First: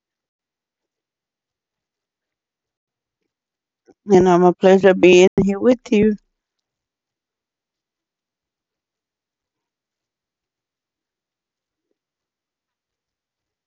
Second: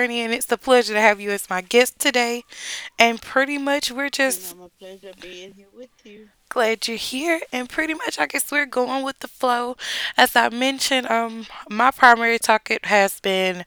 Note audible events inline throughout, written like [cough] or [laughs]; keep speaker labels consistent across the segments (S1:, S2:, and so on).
S1: Journey, and it's a pleasure to have you as my guest today. And pretty much, we're
S2: And I'm a
S1: just
S2: pleasure being here with you.
S1: glad you're here, and pretty much, I guess we're going with the flow. As I mentioned, my primary target has been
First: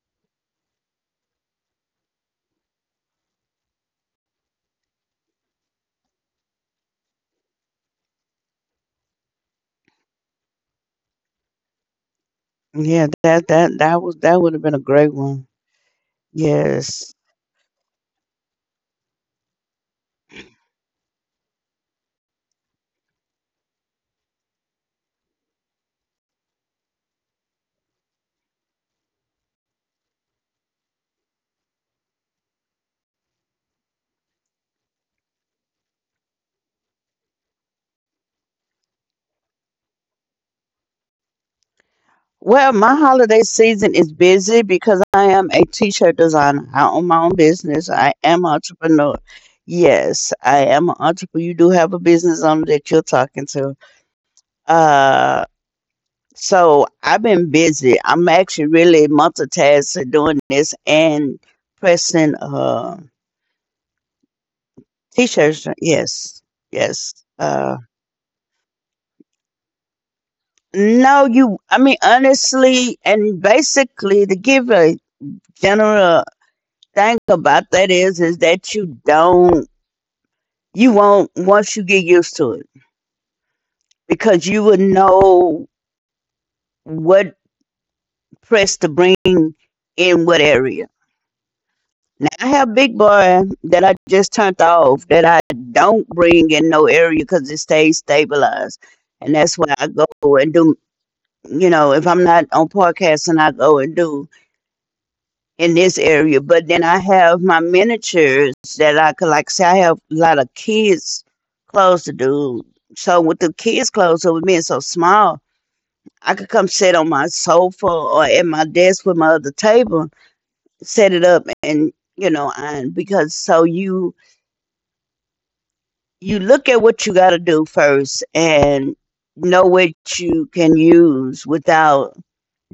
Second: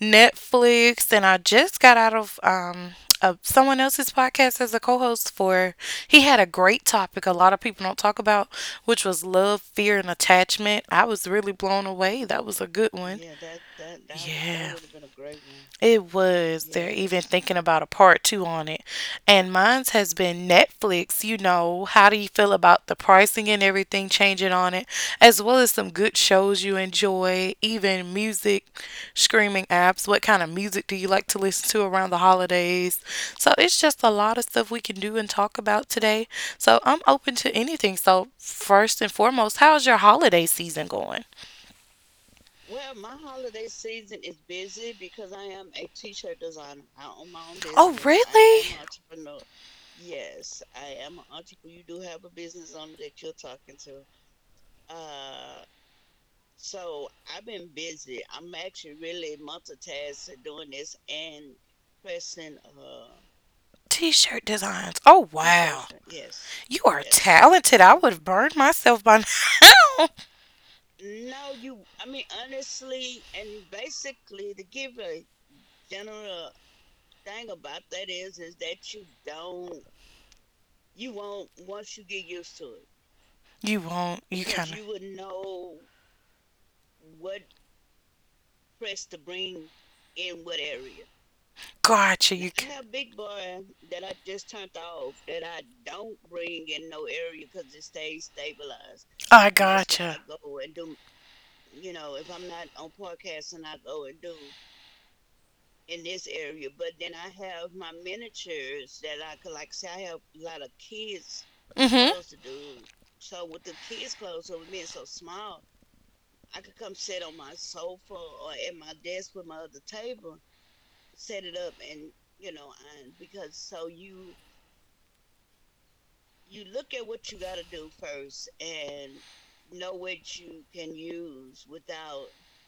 S1: Netflix, and I just got out of someone else's podcast as a co-host. For he had a great topic a lot of people don't talk about, which was love, fear, and attachment. I was really blown away. That was a good
S2: Yeah,
S1: one.
S2: that was that would have
S1: Yeah,
S2: been a great one.
S1: it was. Yeah. They're
S2: Yes.
S1: even thinking about a part two on it. And mine's has been Netflix. You know, how do you feel about the pricing and everything changing on it, as well as some good shows you enjoy, even music, streaming apps? What kind of music do you like to listen to around the holidays? So it's just a lot of stuff we can do and talk about today. So I'm open to anything. So, first and foremost, how's your holiday season going?
S2: Well, my holiday season is busy because I am a t-shirt designer. I own my own business.
S1: Oh,
S2: I am an
S1: really?
S2: entrepreneur. Yes, I am an entrepreneur. You do have a business owner that you're talking to. Uh, so I've been busy. I'm actually really multitasking doing this and pressing
S1: T-shirt designs. Oh,
S2: t-shirts. Yes,
S1: you are
S2: yes. Uh,
S1: talented. I would have burned myself by now.
S2: No, you. I mean, honestly, and basically, to give a general thing about that is, that you won't once you get used to it
S1: [laughs] You won't.
S2: because
S1: You
S2: you will know what press to bring in what area. Now,
S1: gotcha.
S2: I
S1: You
S2: have big boy that I just turned off that I don't bring in no area because it stays stabilized, and
S1: I
S2: that's why I go and do. You know, if I'm not on podcast and I go and do in this area. But then I have my miniatures that I could like say I have a lot of kids
S1: I'm
S2: clothes to
S1: mhm.
S2: do. So with the kids clothes, so with being so small, I could come sit on my sofa or at my desk with my other table, set it up and you know, and because so you look at what you gotta do first and know what you can use without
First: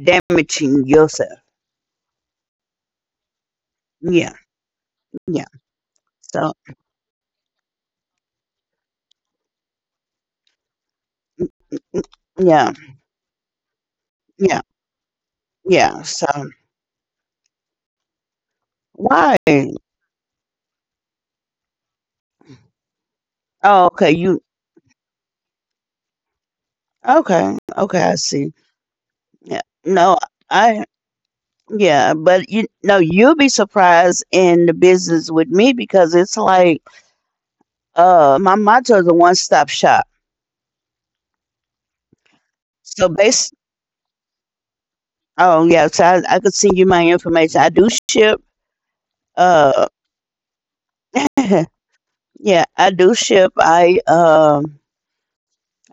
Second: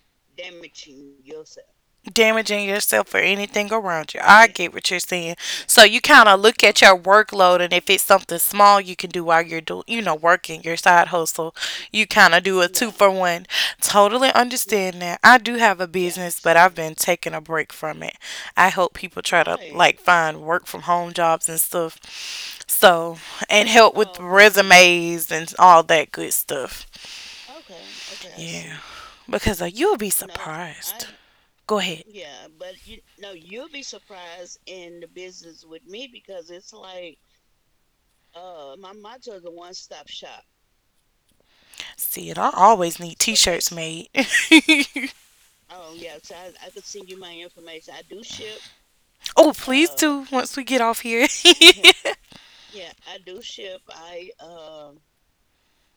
S2: damaging yourself.
S1: Damaging yourself or anything around you.
S2: Yeah,
S1: I get what you're saying.
S2: yeah.
S1: So you kind of
S2: So
S1: look at your workload, and if it's something small you can do while you're doing, working your side hustle, you kind of do a
S2: yeah,
S1: two for one. Totally
S2: yeah,
S1: understand that. I do have a
S2: yeah. So
S1: business, but I've been taking a break from it. I help people try to
S2: right.
S1: like find work from home jobs and stuff. So and
S2: Oh,
S1: help
S2: okay.
S1: with
S2: You
S1: resumes and all that good stuff.
S2: okay? Okay, I see.
S1: Yeah, because
S2: Yeah.
S1: you'll be,
S2: No,
S1: no,
S2: I
S1: surprised. Go ahead.
S2: yeah, but you no, you'll be surprised in the business with me because it's like my motto is a one stop shop.
S1: Sid, I always
S2: So
S1: need
S2: base,
S1: t-shirts made.
S2: oh yeah, so I could send you my information. I do ship.
S1: [laughs] Oh, please
S2: Uh
S1: do once we get off here. [laughs]
S2: [laughs]
S1: Probably
S2: yeah, I do ship. I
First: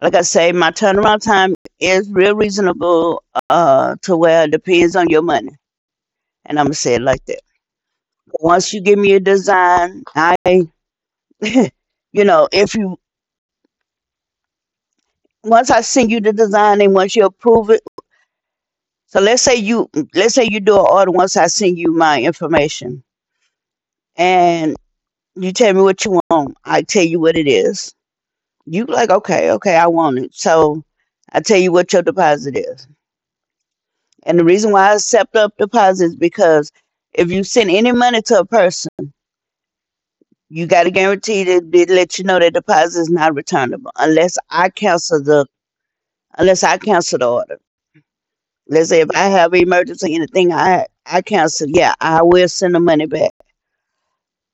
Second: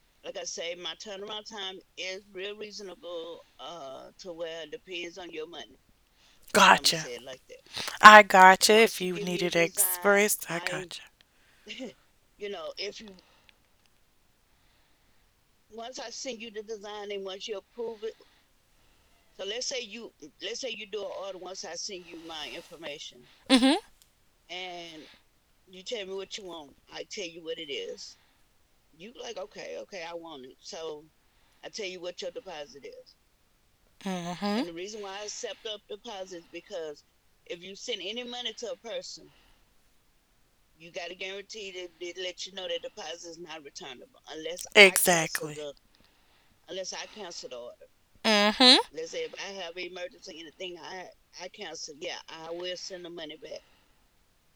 S2: like I say, my turnaround time is real reasonable to where it depends on your money. And I'm gonna say
S1: gotcha.
S2: it like that.
S1: That. I
S2: Once
S1: gotcha.
S2: you give
S1: If
S2: me
S1: you
S2: a
S1: needed
S2: design, I,
S1: express, I
S2: [laughs]
S1: gotcha.
S2: you know, if you once I send you the design and once you approve it. So let's say you do an order once I send you my information
S1: Mm-hmm.
S2: and you tell me what you want. I tell you what it is. You like okay, okay, I want it. So I tell you what your deposit is. And the reason why I
S1: Mm-hmm.
S2: accept up deposits is because if you send any money to a person, you got to guarantee that they let you know that deposit is not returnable
S1: Exactly.
S2: unless I cancel the order. Let's
S1: Mm-hmm.
S2: say if I have an emergency anything, I cancel. Yeah, I will send the money back.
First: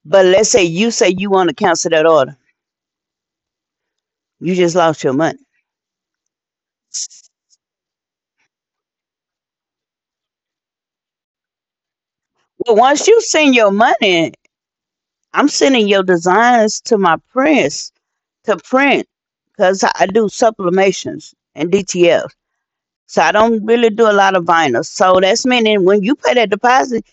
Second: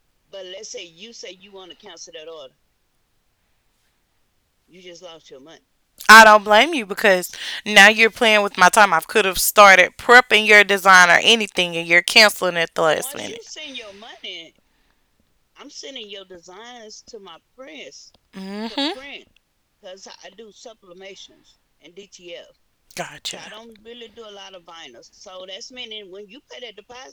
S2: But let's say you want to cancel that order, you just lost your money.
S1: I don't blame you because now you're playing with my time. I could have started prepping your design or anything and you're canceling
S2: Well,
S1: at the
S2: once
S1: last
S2: you
S1: minute.
S2: send your
S1: You
S2: money, I'm sending your designs to my prints
S1: for,
S2: to print
S1: mm-hmm.
S2: because I do sublimations and DTF.
S1: So I
S2: So I
S1: gotcha.
S2: don't really do a lot of vinyl. So that's meaning when you pay that deposit,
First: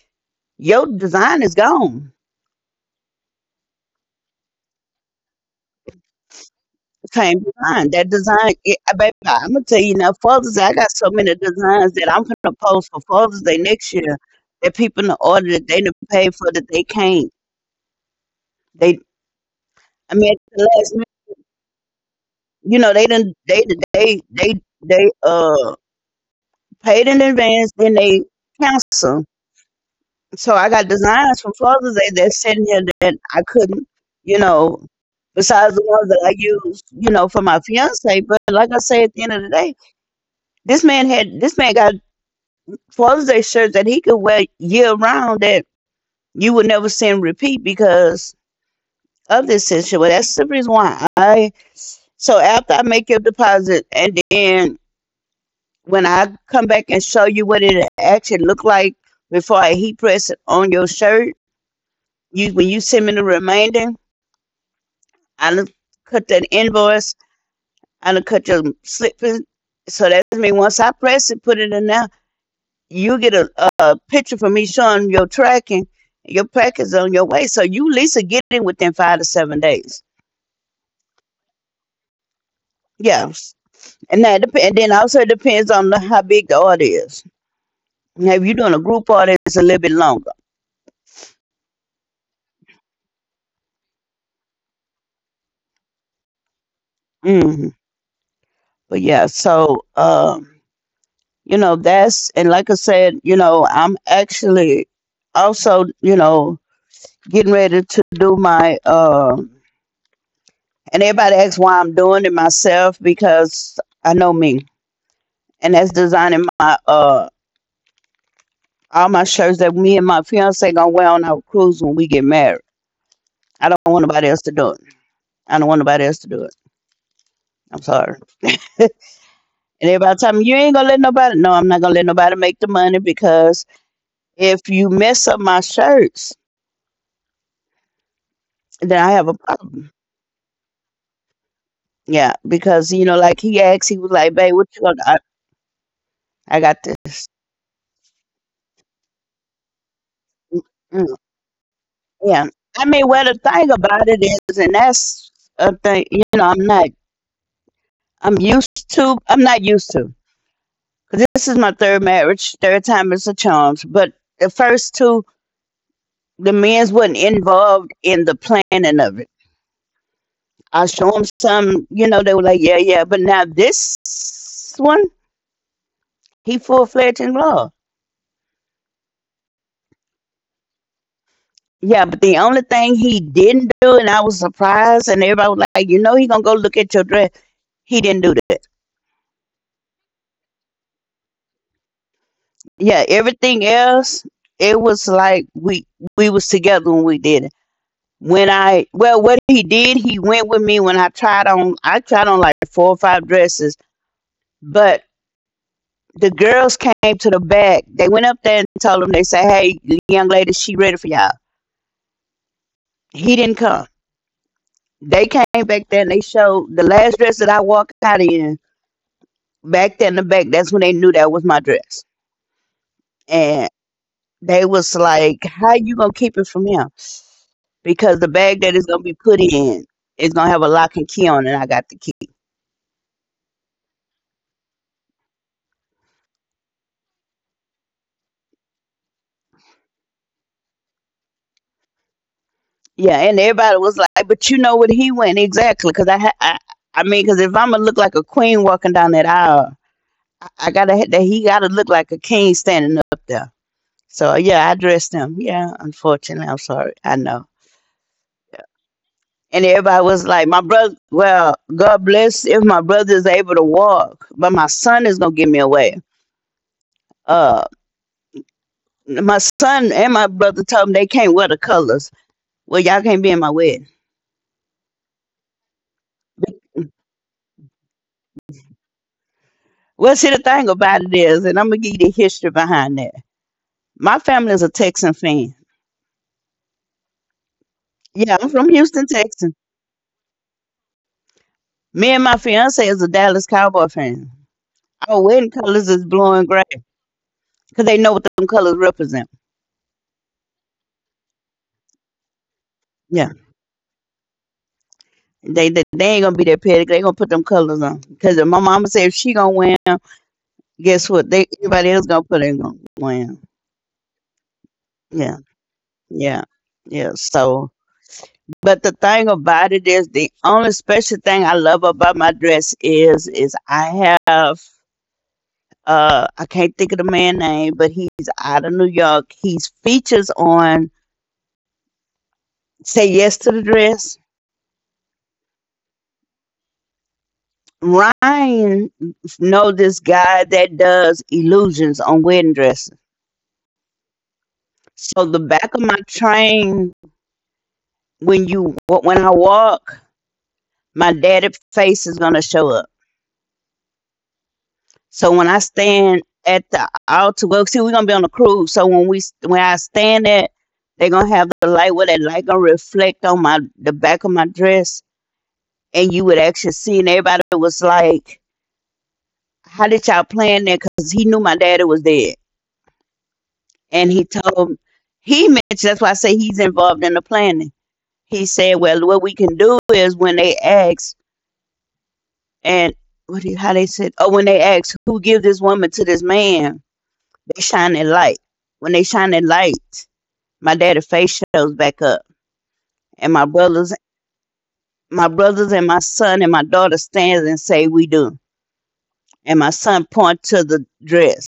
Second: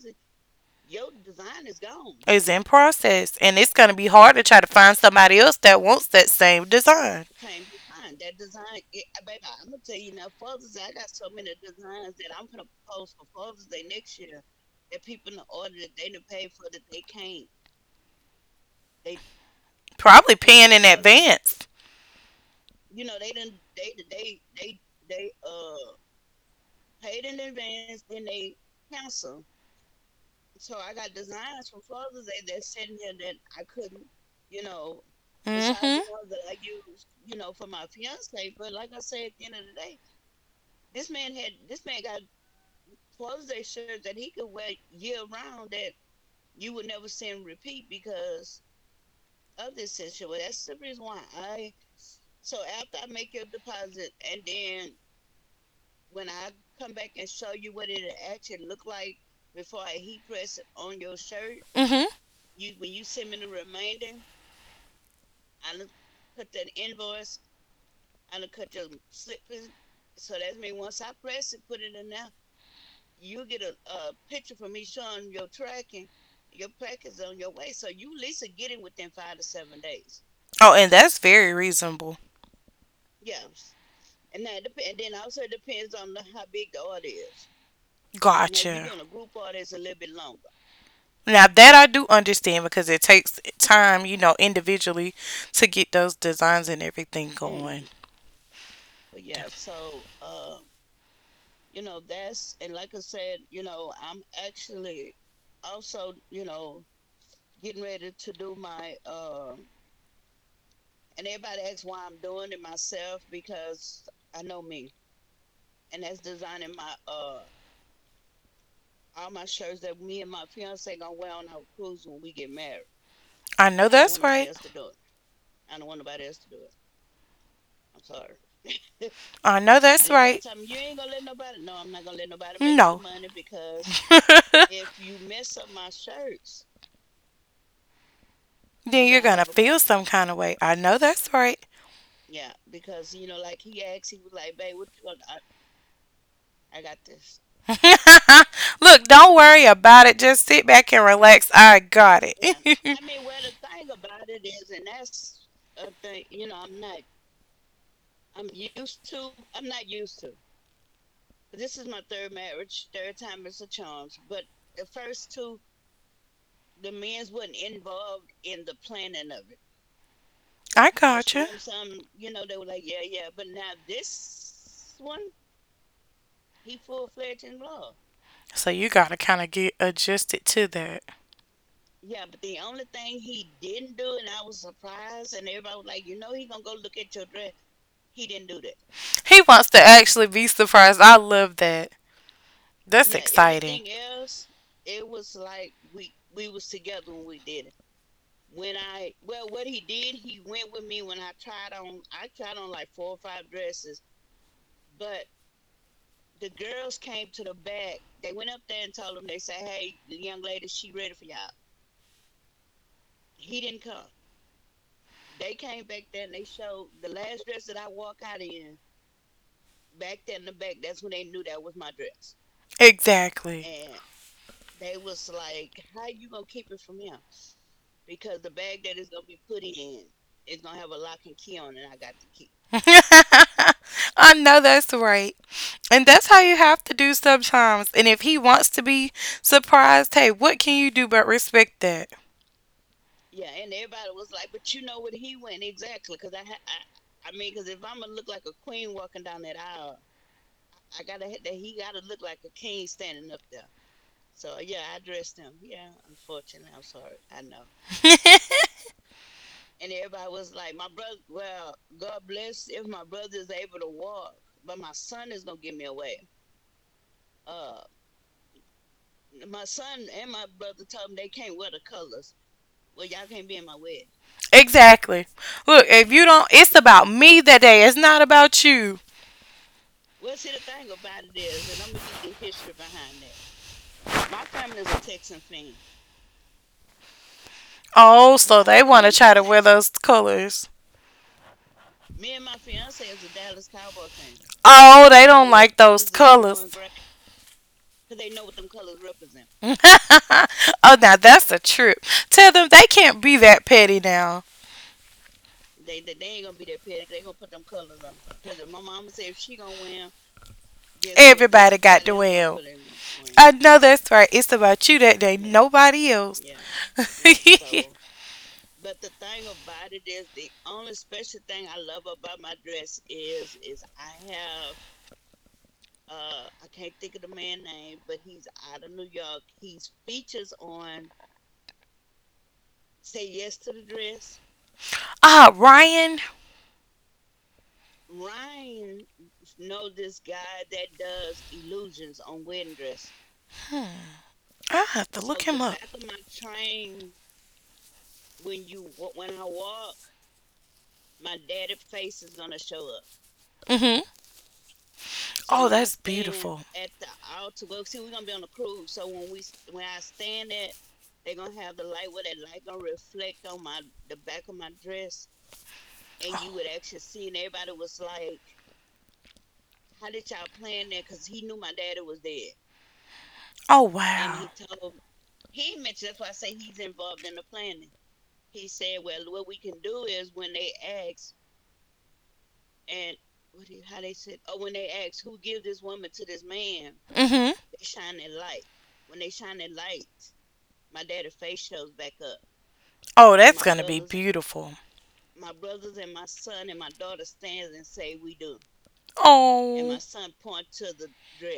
S2: your design is gone.
S1: It's in process, and it's gonna be hard to try to find somebody else that wants that same design.
S2: Came design. That design, it, baby, I'm gonna tell you now. Father's Day, I got so many designs that I'm gonna post for Father's Day next year. That people in order that they done paid for that they can't. They, I mean,
S1: Probably
S2: at the
S1: paying in
S2: last
S1: because
S2: minute,
S1: advance.
S2: you know, they done they they they paid in advance, then they cancel. So I got designs from Father's Day that's sitting here that I couldn't, you know, besides the
S1: Mm-hmm.
S2: ones that I use, you know, for my fiance. But like I say, at the end of the day, this man got clothes they shirts that he could wear year round that you would never see him repeat because of this situation. Well, that's the reason why I. So after I make your deposit, and then when I come back and show you what it actually looked like before I heat press it on your shirt,
S1: Mm-hmm.
S2: you when you send me the remainder, I done cut that invoice, I done cut your slip. So that's me. Once I press it, put it in there. You get a picture from me showing your tracking, your package is on your way. So you at least get it within 5 to 7 days.
S1: Oh, and that's very reasonable now.
S2: Yeah. And that dep- and then also it depends on the, how big the order is.
S1: If
S2: Now,
S1: you're
S2: if you're doing a
S1: gotcha.
S2: group order, it's a little bit longer.
S1: Now that I do understand because it takes time, individually to get those designs and everything
S2: hmm
S1: going.
S2: But yeah, so you know that's and like I said, you know I'm actually also you know getting ready to do my and everybody asks why I'm doing it myself because I know me. And that's designing my all my shirts that me and my fiance gonna wear on our cruise when we get married. I
S1: I
S2: don't
S1: know I
S2: want
S1: that's
S2: nobody else to
S1: right.
S2: do it. I don't want nobody else to do it. I'm sorry. [laughs]
S1: I know
S2: And
S1: that's
S2: everybody tell me
S1: right.
S2: you ain't gonna let nobody. No, I'm not gonna let nobody make the
S1: No.
S2: money because
S1: [laughs]
S2: if
S1: First.
S2: you mess up my shirts, then
S1: Then
S2: I
S1: you're
S2: have a
S1: gonna [laughs] whatever, feel
S2: problem.
S1: some kind of way. I know that's right.
S2: Yeah, because you know, like he asked, he was like, "Babe, what you gonna?" I got this.
S1: [laughs] Look, don't worry about it. Just sit back and
S2: Mm,
S1: relax. I got,
S2: yeah,
S1: yeah,
S2: I
S1: it. [laughs]
S2: mean, well, the thing about it is, and that's a thing. You know, I'm not. I'm used to. I'm not used to. 'Cause this is my third marriage, third time is a charm. But the first two, the men's wasn't involved in the planning of it.
S1: I
S2: I
S1: that's
S2: show them
S1: got
S2: some,
S1: you.
S2: you know, they were like, yeah, yeah. But now this one, he full fledged involved.
S1: So you gotta kind of get adjusted to that.
S2: Yeah, but the only thing he didn't do, and I was surprised, and everybody was like, you know, he gonna go look at your dress. He didn't do that.
S1: He wants to actually be surprised. I love that.
S2: Yeah,
S1: That's
S2: everything
S1: exciting.
S2: else, it was like we was together when we did it. When I well, what he did, he went with me when I tried on. I tried on like four or five dresses, but the girls came to the back. They went up there and told him. They said, "Hey, the young lady, she ready for y'all." He didn't come. They came back there and they showed the last dress that I walked out in. Back there in the back, that's when they knew that was my dress. And
S1: Exactly.
S2: they was like, "How you gonna keep it from him?" Because the bag that it's gonna be put in is gonna have a lock and key on, and I got the key.
S1: And [laughs] I know that's right. And that's how you have to do sometimes. And if he wants to be surprised, hey, what can you do but respect that?
S2: Yeah, and everybody was like, "But you know what? He went exactly because I mean, because if I'm gonna look like a queen walking down that aisle, I gotta ha- that he gotta look like a king standing up there. So yeah, I dressed him. Yeah, unfortunately, I'm sorry. I know.
S1: [laughs]
S2: And everybody was like, "My brother, well, God bless if my brother is able to walk, but my son is gonna give me away." Uh, my son and my brother told me they can't wear the colors. Well, y'all can't be in my wedding.
S1: Exactly. Look, if you don't, it's about me that day. It's not about you.
S2: Well, see, the thing about it is, and I'm gonna give you the history behind that. My family is a Texan fan. Yeah,
S1: Oh,
S2: I'm from
S1: so they
S2: Houston,
S1: want to, mm-hmm, try
S2: Texas.
S1: to wear those colors.
S2: Me and my fiance is a Dallas Cowboy fan.
S1: Oh,
S2: Our
S1: they
S2: wedding
S1: don't, yep, like
S2: colors is
S1: those
S2: blue and gray
S1: colors.
S2: because they know what them colors represent.
S1: [laughs] Oh, now that's a trip. Tell them they can't
S2: Yeah,
S1: be that petty now.
S2: they ain't gonna be that petty. They gonna put them colors on because my mama said if she gonna wear 'em, guess what? They everybody else
S1: The
S2: gonna put in
S1: well.
S2: gonna wear 'em.
S1: I win, know that's right. It's about you that
S2: Yeah,
S1: day. Nobody
S2: yeah,
S1: else.
S2: yeah. So,
S1: [laughs]
S2: but the thing about it is the only special thing I love about my dress is I have I can't think of the man name, but he's out of New York. He's features on Say Yes to the Dress.
S1: So, Ryan.
S2: Ryan know this guy that does illusions on wedding dresses.
S1: Hmm. I have to,
S2: So the back of my
S1: so,
S2: train when you when I walk, my daddy face is gonna show up.
S1: mhm.
S2: So when I
S1: So that's
S2: stand
S1: stand.
S2: at the altar, well, see, we're gonna be on a cruise. So when we when I stand at, they're gonna have the light where that light gonna reflect on my the back of my dress and you would actually see, and everybody was like, "How did y'all plan that?" Because he knew my daddy was dead,
S1: Oh, and
S2: and he told him
S1: wow.
S2: he mentioned. That's why I say he's involved in the planning. He said, "Well, what we can do is when they ask, and what do how they said, oh, when they ask who give this woman to this man,
S1: Mhm.
S2: they shine that light. When they shine that light, my daddy's face shows back up,
S1: Oh,
S2: and my brothers."
S1: beautiful.
S2: My brothers and my son and my daughter stands and say we do, and my
S1: And,
S2: son point to the dress.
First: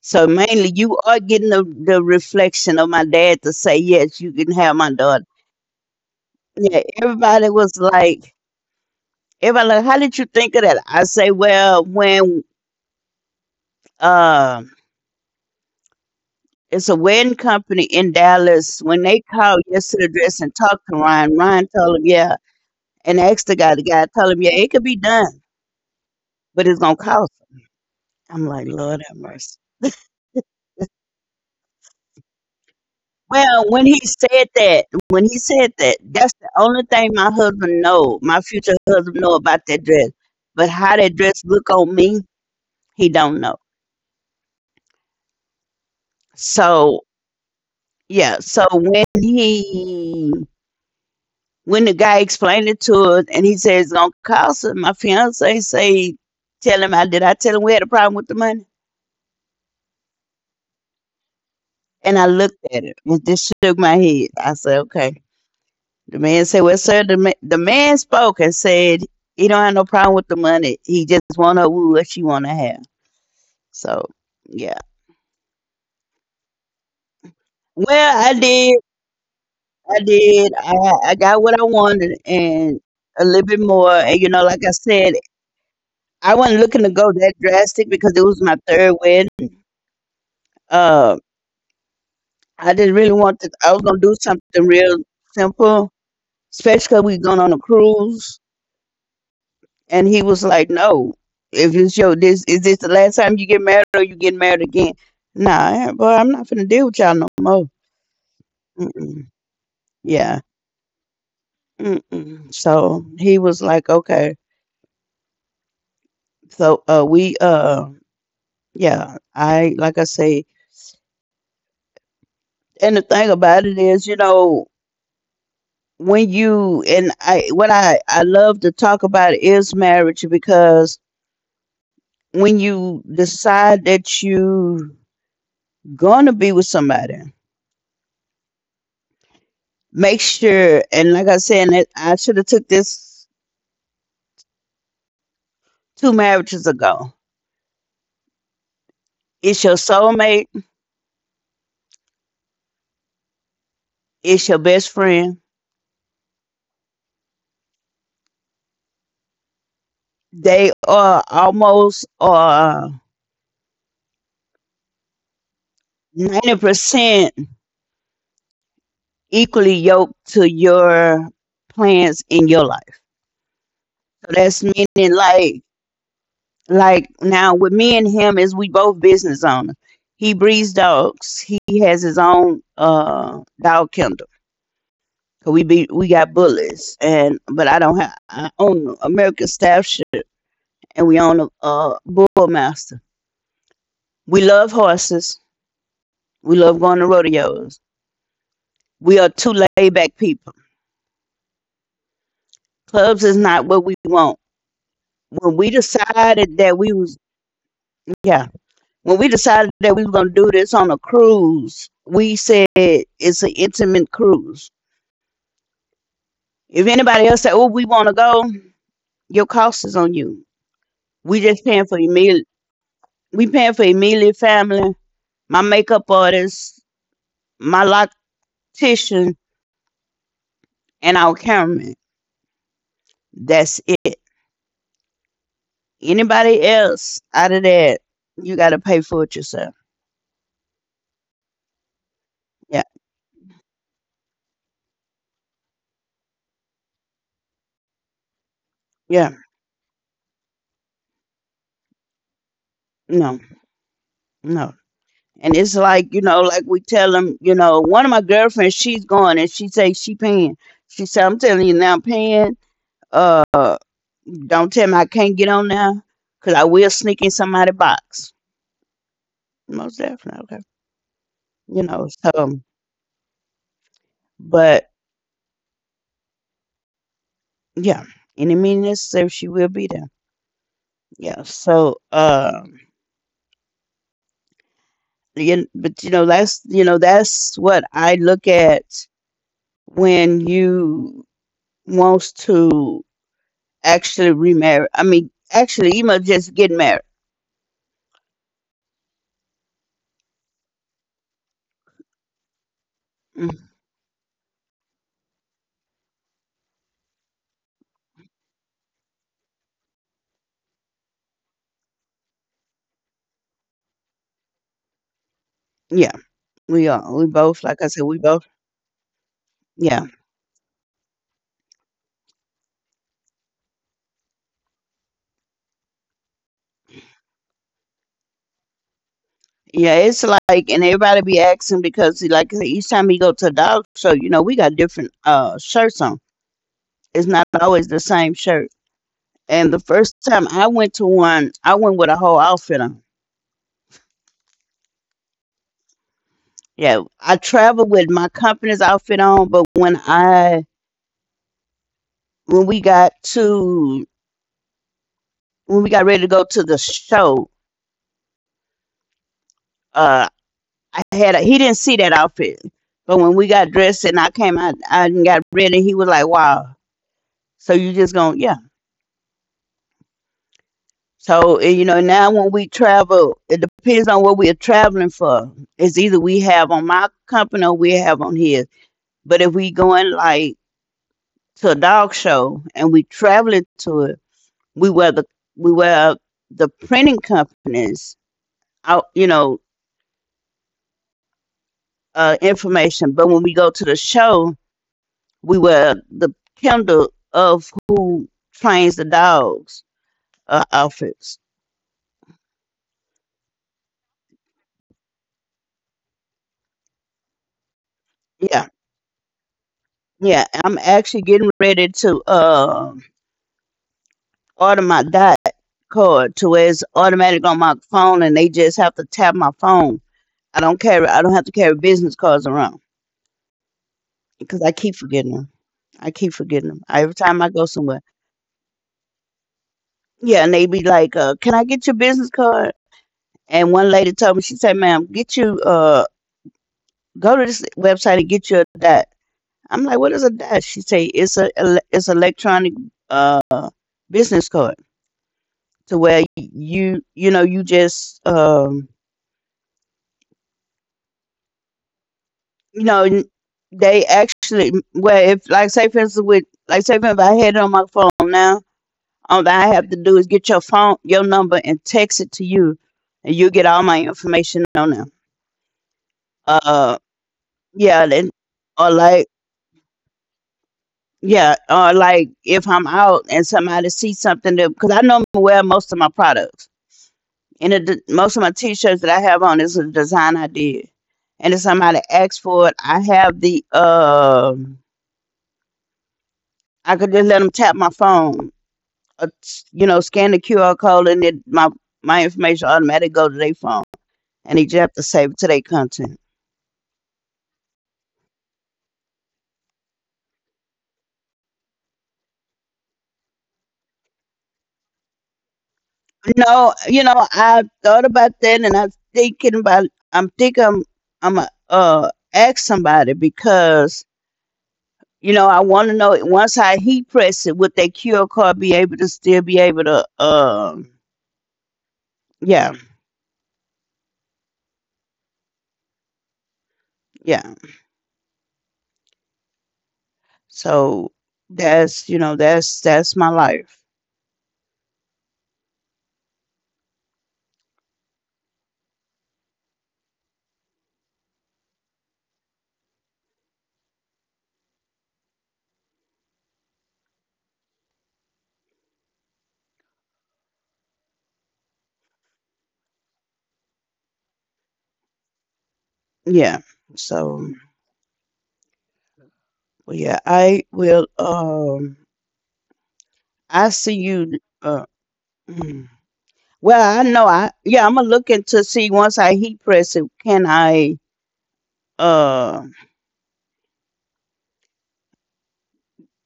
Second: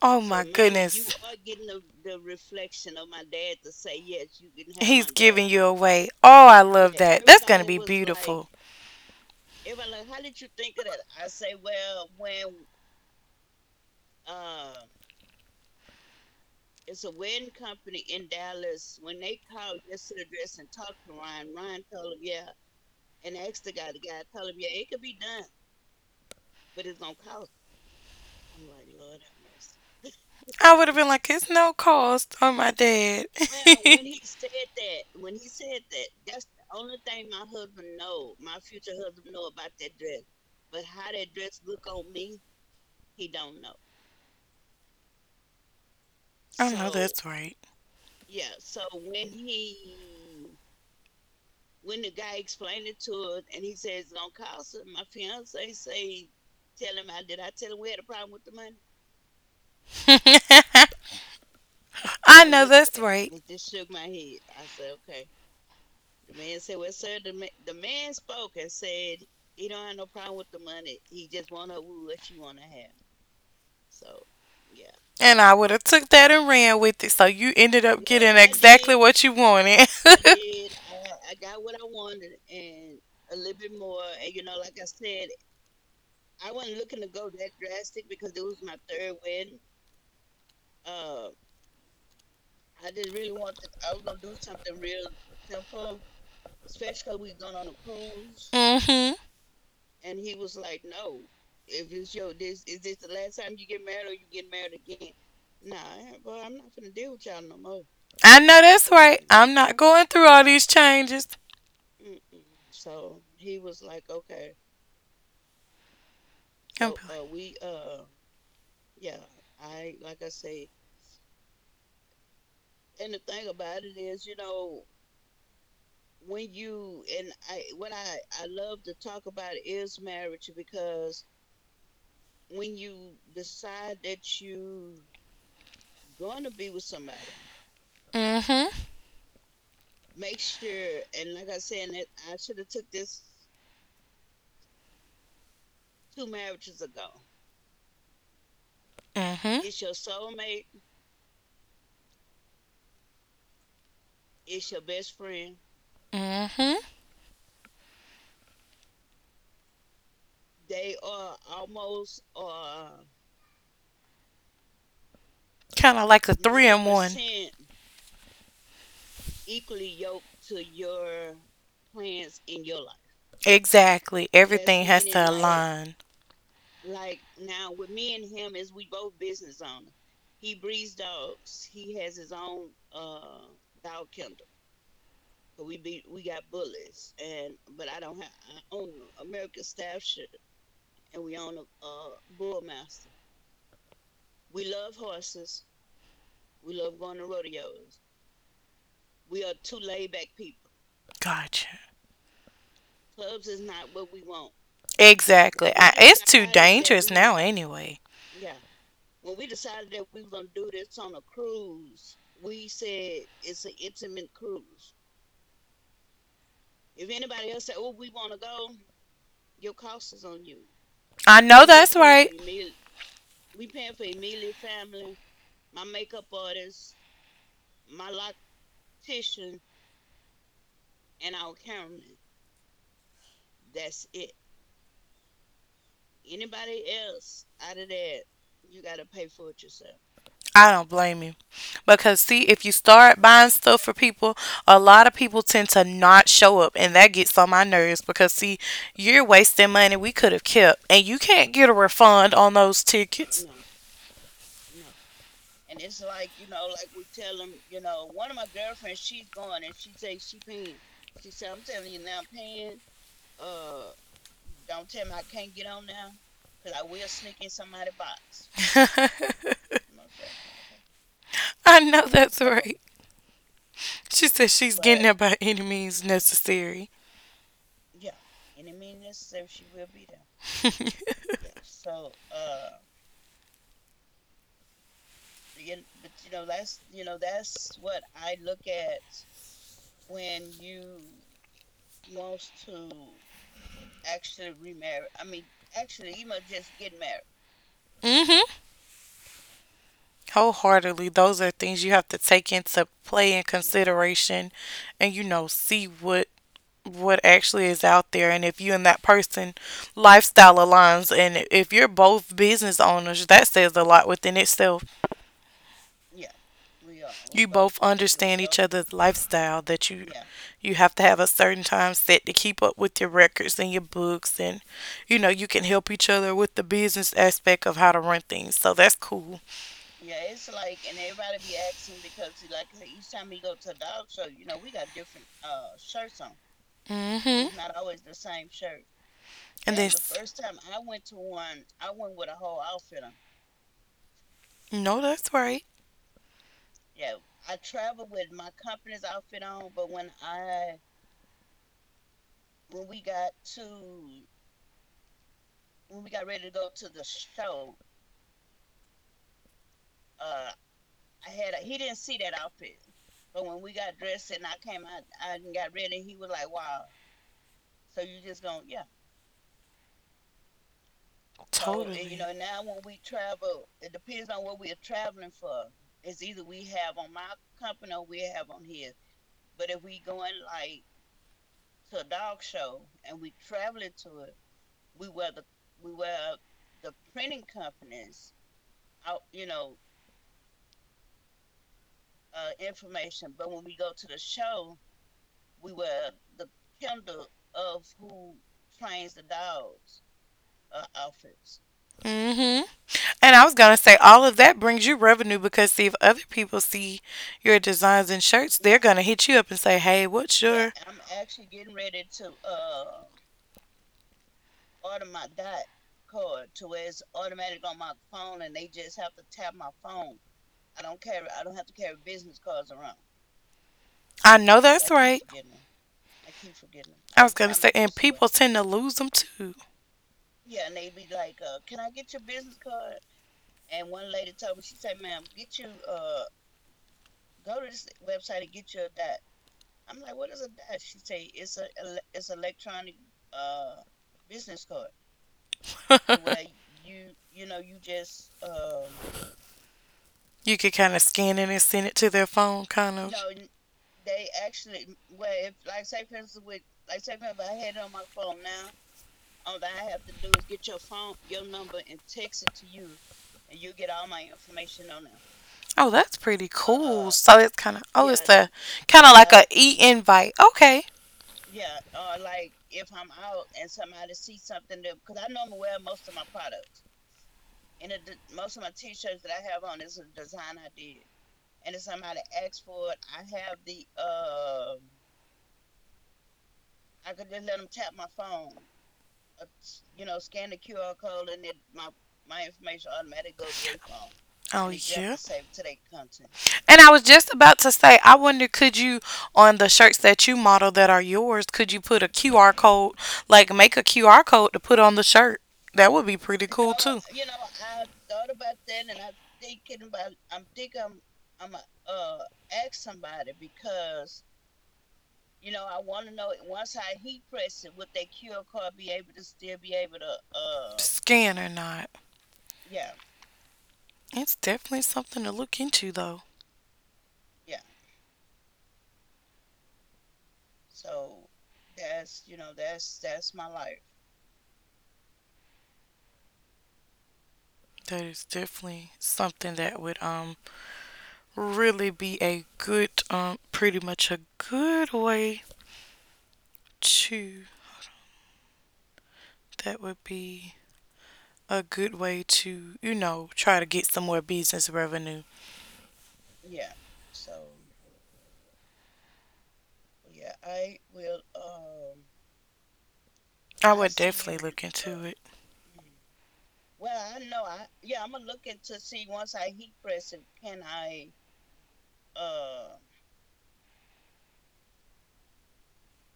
S1: oh
S2: So
S1: my
S2: mainly you
S1: goodness.
S2: are getting the reflection of my dad to say, yes, you can have my
S1: He's
S2: daughter.
S1: giving daughter. You away. Oh, I
S2: Yeah,
S1: love that. That's first,
S2: everybody
S1: going I to
S2: was
S1: be
S2: like,
S1: beautiful.
S2: how did you think of that? I say, well, when um it's a wedding company in Dallas, when they called yesterday dress and talked to Ryan, Ryan told him, yeah, and asked the guy told him, yeah, it could be done, but it's gonna cost. I'm like, Lord have mercy.
S1: I would have been like, it's no cost on my dad.
S2: Well,
S1: [laughs] [laughs]
S2: when he said that, that's the only thing my husband know, my future husband know about that dress. But how that dress look on me, he don't know.
S1: I know
S2: So
S1: that's right.
S2: yeah, so when the guy explained it to us and he says it's gonna cost him, my fiance say, tell him I tell him we had a problem with the money?
S1: [laughs] I
S2: And I looked
S1: know
S2: at it
S1: that's it,
S2: and
S1: right.
S2: just shook my head. I said, okay. The man said, "Well, sir, the man spoke and said he don't have no problem with the money. He just want her woo what she want to have." So, yeah.
S1: And I would have took that and ran with it. So you ended up
S2: Well, I
S1: getting
S2: did.
S1: exactly did what you wanted.
S2: I did. I got what I wanted and a little bit more. And you know, like I said, I wasn't looking to go that drastic because it was my third wedding. Uh, I didn't really want to. I was gonna do something real simple, especially 'cause we going
S1: [laughs]
S2: on a cruise.
S1: hmm
S2: And he was like, no, if it's your this is this the last time you get married or you get married again? Nah, but I'm not finna deal with y'all no more.
S1: I know that's right.
S2: Mm-mm.
S1: I'm not going through
S2: Yeah.
S1: all these changes.
S2: Mm-mm. So he was like, okay. So we yeah, I like I say, and the thing about it is, you know, when you and I what I love to talk about is marriage because when you decide that you gonna be with somebody,
S1: Mm-hmm.
S2: make sure, and like I said, I should have took this two marriages ago. It's your
S1: Mm-hmm.
S2: soulmate. It's your best friend.
S1: Mm-hmm.
S2: They are almost
S1: Kind of like a you
S2: ninety
S1: three in one.
S2: percent equally yoked to your plans in your life.
S1: Exactly.
S2: So
S1: Yes,
S2: that's
S1: everything has
S2: meaning
S1: to align.
S2: like now with me and him is we both business owners. He breeds dogs. He has his own dog kennel. 'Cause we got bullets and but I don't have I own no American Staff Ship and we own a Bullmaster. We love horses. We love going to rodeos. We are two laid back people.
S1: Gotcha.
S2: Clubs is not what we want. When we
S1: Exactly. I got, it's too
S2: decided that we
S1: dangerous we
S2: was
S1: now anyway.
S2: yeah, when we decided that we were gonna do this on a cruise, we said it's an intimate cruise. If anybody else said, "Oh, we want to go," your cost is on you. We
S1: I
S2: just
S1: know
S2: paying for
S1: that's
S2: your
S1: right.
S2: meal. We paying for immediate family, my makeup artist, my loctician, and our cameraman. That's it. Anybody else out of that, you got to pay for it yourself.
S1: I don't blame you. Because see, if you
S2: Yeah,
S1: start buying stuff for people, a lot of people tend to not show up, and that gets on my nerves. Because see, you're
S2: yeah,
S1: wasting money we could have kept, and you can't get a refund on those
S2: no,
S1: tickets.
S2: no. And it's like you know, like we tell them, you know, one of my girlfriends, she's going and she say she paying. She said, I'm telling you now, paying. Uh, don't tell me I can't get on now, cause I will sneak in somebody's box.
S1: No. [laughs]
S2: Most definitely, okay, you
S1: I
S2: know.
S1: know that's
S2: So,
S1: right. She says she's
S2: but
S1: getting there by any means necessary.
S2: yeah, any means necessary, she will be there.
S1: [laughs]
S2: Yeah. So, you, but you know, that's what I look at when you wants to actually remarry. I mean, actually, you must just get married.
S1: hmm Wholeheartedly, those are things you have to take into play
S2: Mm,
S1: and consideration, and see what actually is out there, and if you and that person lifestyle aligns, and if you're both business owners, that says a lot within itself.
S2: yeah, we are.
S1: You
S2: Like
S1: both
S2: I said, we both.
S1: understand each other's lifestyle that
S2: Yeah,
S1: you have to have a certain time set to keep up with your records and your books, and you can help each other with the business aspect of how to run things, so that's cool.
S2: yeah. It's like, and everybody be asking because, like I said, each time we go to a dog show, you know, we got different shirts on. It's not
S1: hmm
S2: always the same shirt. And the
S1: and then
S2: first time
S1: was
S2: I went to one, I went with a whole outfit on.
S1: on. No, that's right.
S2: Yeah, I traveled with my company's outfit on, but when we got to when we got ready to go to the show, uh, I he didn't see that outfit, but when we got dressed and I came out I done got ready, he was like, "Wow, so you just gonna yeah." So you know
S1: Totally.
S2: now when we
S1: Totally.
S2: travel, it depends on what we are traveling for. It's either we have on my company or we have on his. But if we going like to a dog show and we traveling to it, we were the we were the printing companies out you know information, but when we go to the show, we were the kindle of who trains the dogs, outfits.
S1: Mm-hmm. And I was gonna say all of that brings you revenue because see, if other people see your designs and
S2: Yeah,
S1: shirts, they're gonna hit you up and say, hey,
S2: yeah,
S1: what's,
S2: I'm
S1: yeah,
S2: actually
S1: your.
S2: getting ready to order my dot card to where it's automatic on my phone and they just have to tap my phone. I don't carry, I don't have to carry business cards around
S1: I know,
S2: because
S1: yeah, that's right.
S2: I keep forgetting them every
S1: I was
S2: time I
S1: gonna
S2: go
S1: say, and
S2: somewhere.
S1: people tend to lose them too.
S2: Yeah, and they be like, "Can I get your business card?" And one lady told me, she said, "Ma'am, get you go to this website and get you a DAT." I'm like, "What is a DAT?" She say, "It's a it's electronic uh business card to where you know you just
S1: You could kind of scan it and send it to their phone
S2: you
S1: kind
S2: know
S1: of.
S2: n- they actually, well, if like say for instance with like say for instance, if I had it on my phone now, all that I have to do is get your number and text it to you, and you get all my information on there."
S1: Oh, that's pretty
S2: Uh,
S1: cool. So it's kind of,
S2: yeah,
S1: oh, it's
S2: then
S1: a
S2: or
S1: kind of
S2: like
S1: like a e invite. Okay.
S2: yeah, or like if I'm out and somebody sees something that, because I normally wear most of my products and most of my T-shirts that I have on is a design I did, and if somebody asks for it, I could just let them tap my phone, or, you know, scan the QR code and it my my information automatically go to their phone, and they
S1: Oh
S2: just have to
S1: yeah.
S2: save it to their content.
S1: And I was just about to say, I wonder could you, on the shirts that you model that are yours, could you put a QR code, like make a QR code to put on the shirt? That would be pretty
S2: No,
S1: cool
S2: you
S1: too.
S2: know, I thought about that and I was thinking about I'm thinking I'm a ask somebody because you know, I wanna know once I heat press it, would that QR card be able to still be able to
S1: Scan or not.
S2: yeah,
S1: It's definitely something to look into though.
S2: yeah. So that's you know, that's my life.
S1: That is definitely something that would really be a good, pretty much a good way to, that would be a good way to, try to get some more business revenue.
S2: Yeah. So well, yeah, I will I
S1: I
S2: see
S1: would
S2: you
S1: definitely look into it.
S2: mm. Well I know I yeah, I'm gonna look into see once I heat press it, can I uh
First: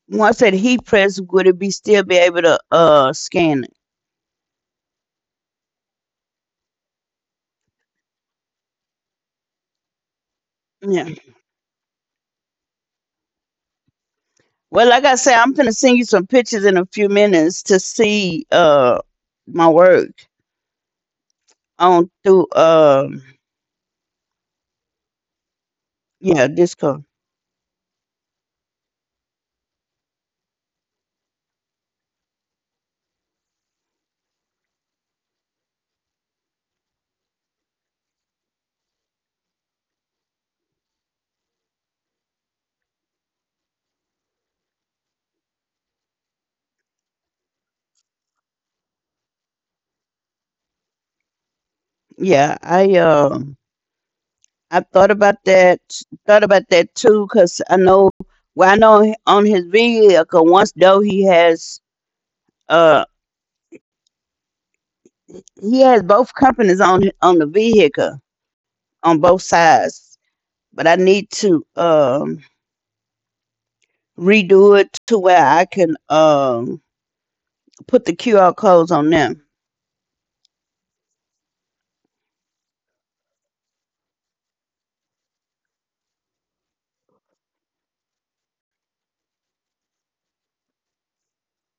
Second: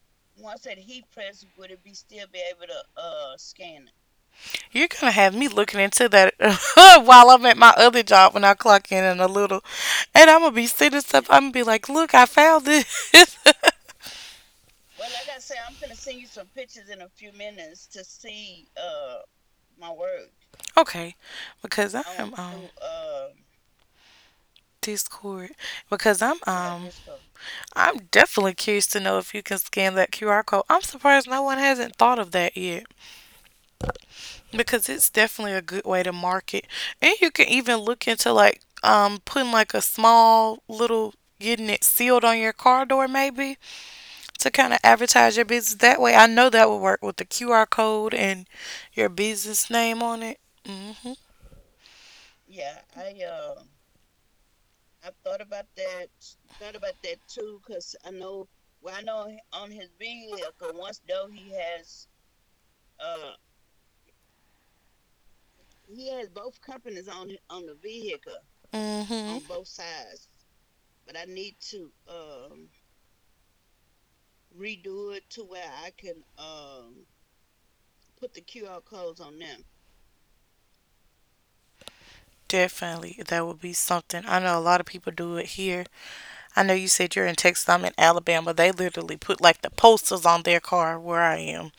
S2: once that heat press would it be still be able to scan it,
S1: You're gonna have me looking into that [laughs] while I'm at my other job when I clock in a little, and I'm gonna be sitting
S2: yeah.
S1: stuff. I'm gonna be like, "Look, I found this."
S2: Well, like I said, I'm gonna send you some pictures in a few minutes to see my work
S1: [laughs] Okay, because I
S2: on
S1: am,
S2: through
S1: Discord, because
S2: yeah,
S1: um
S2: Discord.
S1: I'm definitely curious to know if you can scan that QR code. I'm surprised no one hasn't thought of that yet because it's definitely a good way to market. And you can even look into like putting like a small little, getting it sealed on your car door maybe, to kind of advertise your business that way. I know that would work with the QR code and your business name on it. Mhm.
S2: Yeah, I thought about that too because I know, well, I know on his vehicle once though uh he has both companies on the vehicle on
S1: Mhm.
S2: both sides, but I need to redo it to where I can put the QR codes on them.
S1: Definitely. That would be something. I know a lot of people do it here. I know you said you're in Texas. I'm in Alabama. They literally put like the posters on their car where I am.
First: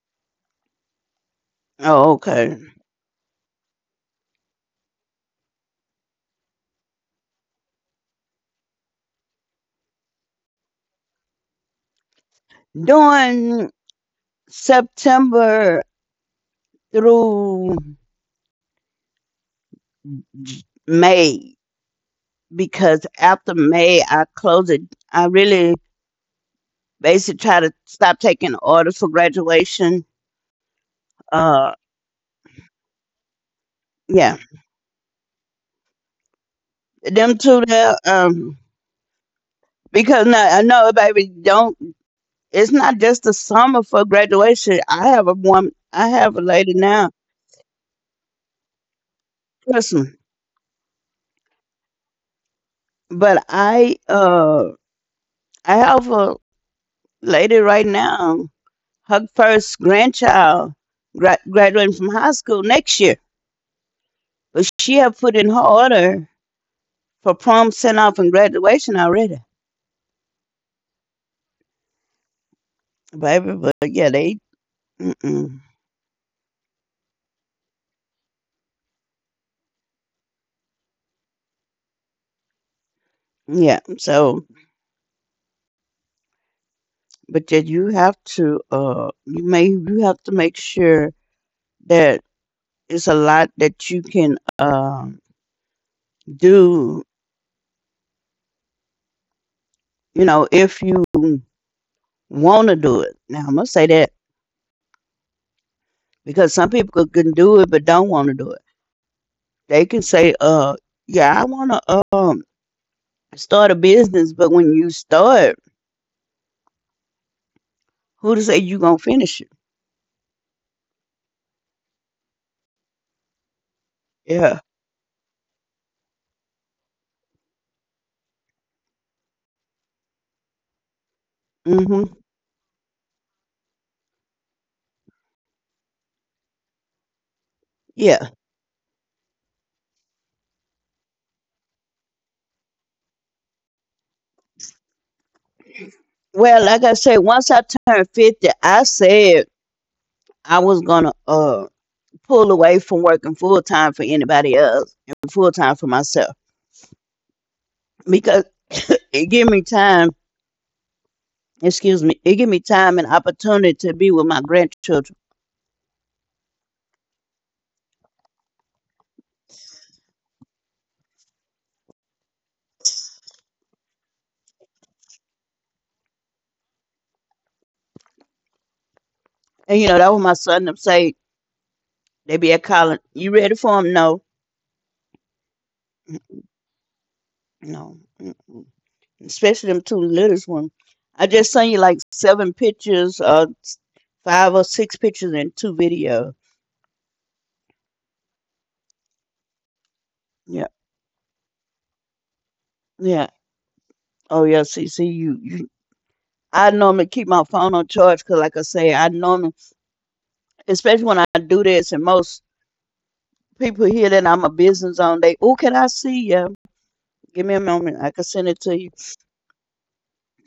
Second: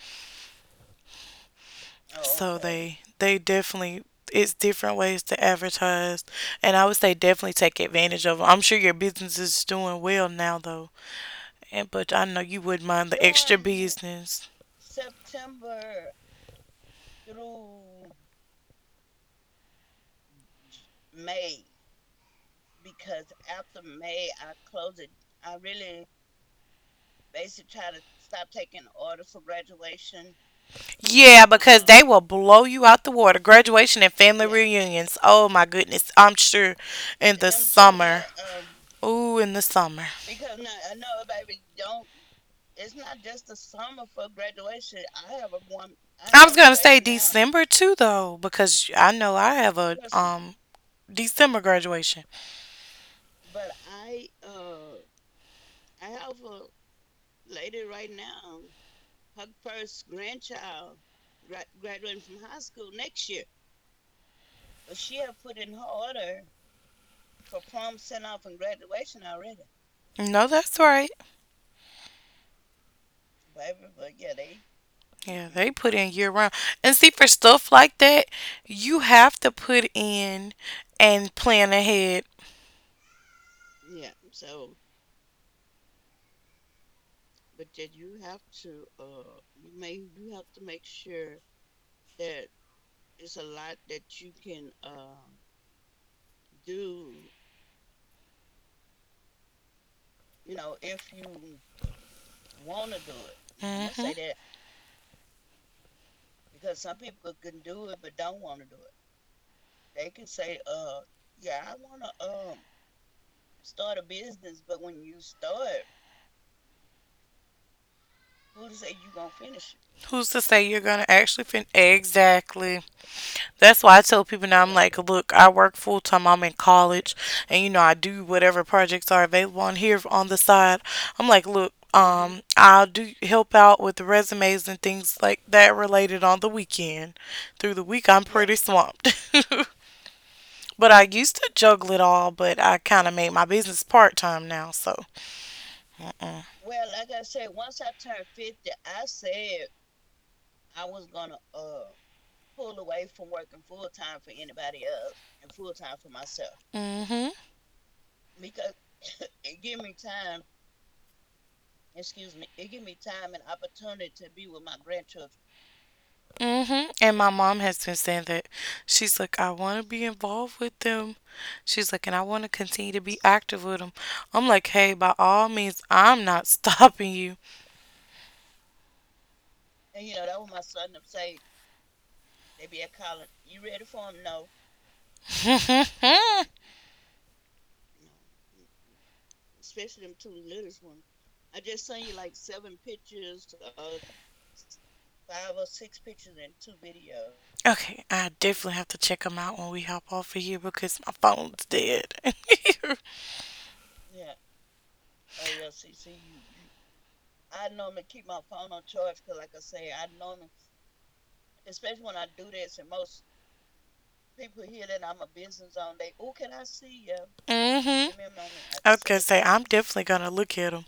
S2: Oh,
S1: Oh, so
S2: okay.
S1: okay, they definitely, it's different ways to advertise, and I would say definitely take advantage of them. 'Em. I'm sure your business is doing well now though, and but I know you wouldn't mind the extra
S2: During
S1: business.
S2: September through May, because after May I close it. I really basically try to stop taking orders for graduation.
S1: Yeah,
S2: Uh,
S1: because, they will blow you out the water. Graduation and
S2: yeah,
S1: family, yeah, reunions. Oh my goodness, I'm sure in
S2: them
S1: the
S2: two there.
S1: summer. About ooh, in the summer.
S2: Because now I know, baby, don't. It's not just the summer for graduation. I have a one. I have a
S1: I was gonna
S2: lady
S1: say
S2: now.
S1: December too, though, because I know I have a
S2: Listen.
S1: December graduation.
S2: But I have a lady right now, her first grandchild graduating from high school next year. But she have put in her order for prom send off and graduation already,
S1: No, that's right.
S2: baby. But yeah, they
S1: Yeah,
S2: mm-mm.
S1: they put in year round. And see, for stuff like that, you have to put in and plan ahead.
S2: Yeah. So, but yet you have to you may you have to make sure that it's a lot that you can do. You know, if you want to do it. Now I'm
S1: Who
S2: gonna say
S1: hmm
S2: that because some people can do it but don't want to do it. They can say, yeah, I want to start a business," but when you start, who to say you gonna finish it?
S1: Who's to say you're gonna actually fin? Exactly. That's why I tell people
S2: Yeah.
S1: now, I'm like, look, I work full time. I'm in college, and you know, I do whatever projects are available on here on the side. I'm like, look,
S2: Mhm.
S1: I'll do help out with the resumes and things like that related on the weekend. Through the week, I'm
S2: Yeah.
S1: pretty swamped. [laughs] But I used to juggle it all, but I kind of made my business part time now. So, mm
S2: Well, like I said, once I turned 50, I said I was gonna pull away from working full time for anybody else and full time for myself
S1: hmm,
S2: because it give me time. Excuse me. It give me time and opportunity to be with my grandchildren.
S1: mm hmm. And my mom has been saying that she's like, I want to be involved with them. She's like, and I want to continue to be active with him. I'm like, hey, by all means, I'm not stopping you.
S2: And you know that was my son. Them say they be at calling. You ready for 'em? No,
S1: [laughs] Okay,
S2: no. Mm-mm. Especially them two littlest ones. I just sent you like 7 pictures, 5 or 6 pictures and 2 videos.
S1: I definitely have to check him out when we hop off of here because
S2: Yeah,
S1: my phone's dead. [laughs]
S2: yeah. Oh yeah. See, see you. I normally keep my phone on charge because, like I say, I normally, especially when I do this, and most people hear that I'm a business on, they, oh, can I see you?
S1: Mm
S2: Give me a
S1: hmm.
S2: moment. I can
S1: I
S2: send
S1: was
S2: it
S1: gonna
S2: to you.
S1: say I'm definitely gonna look at them,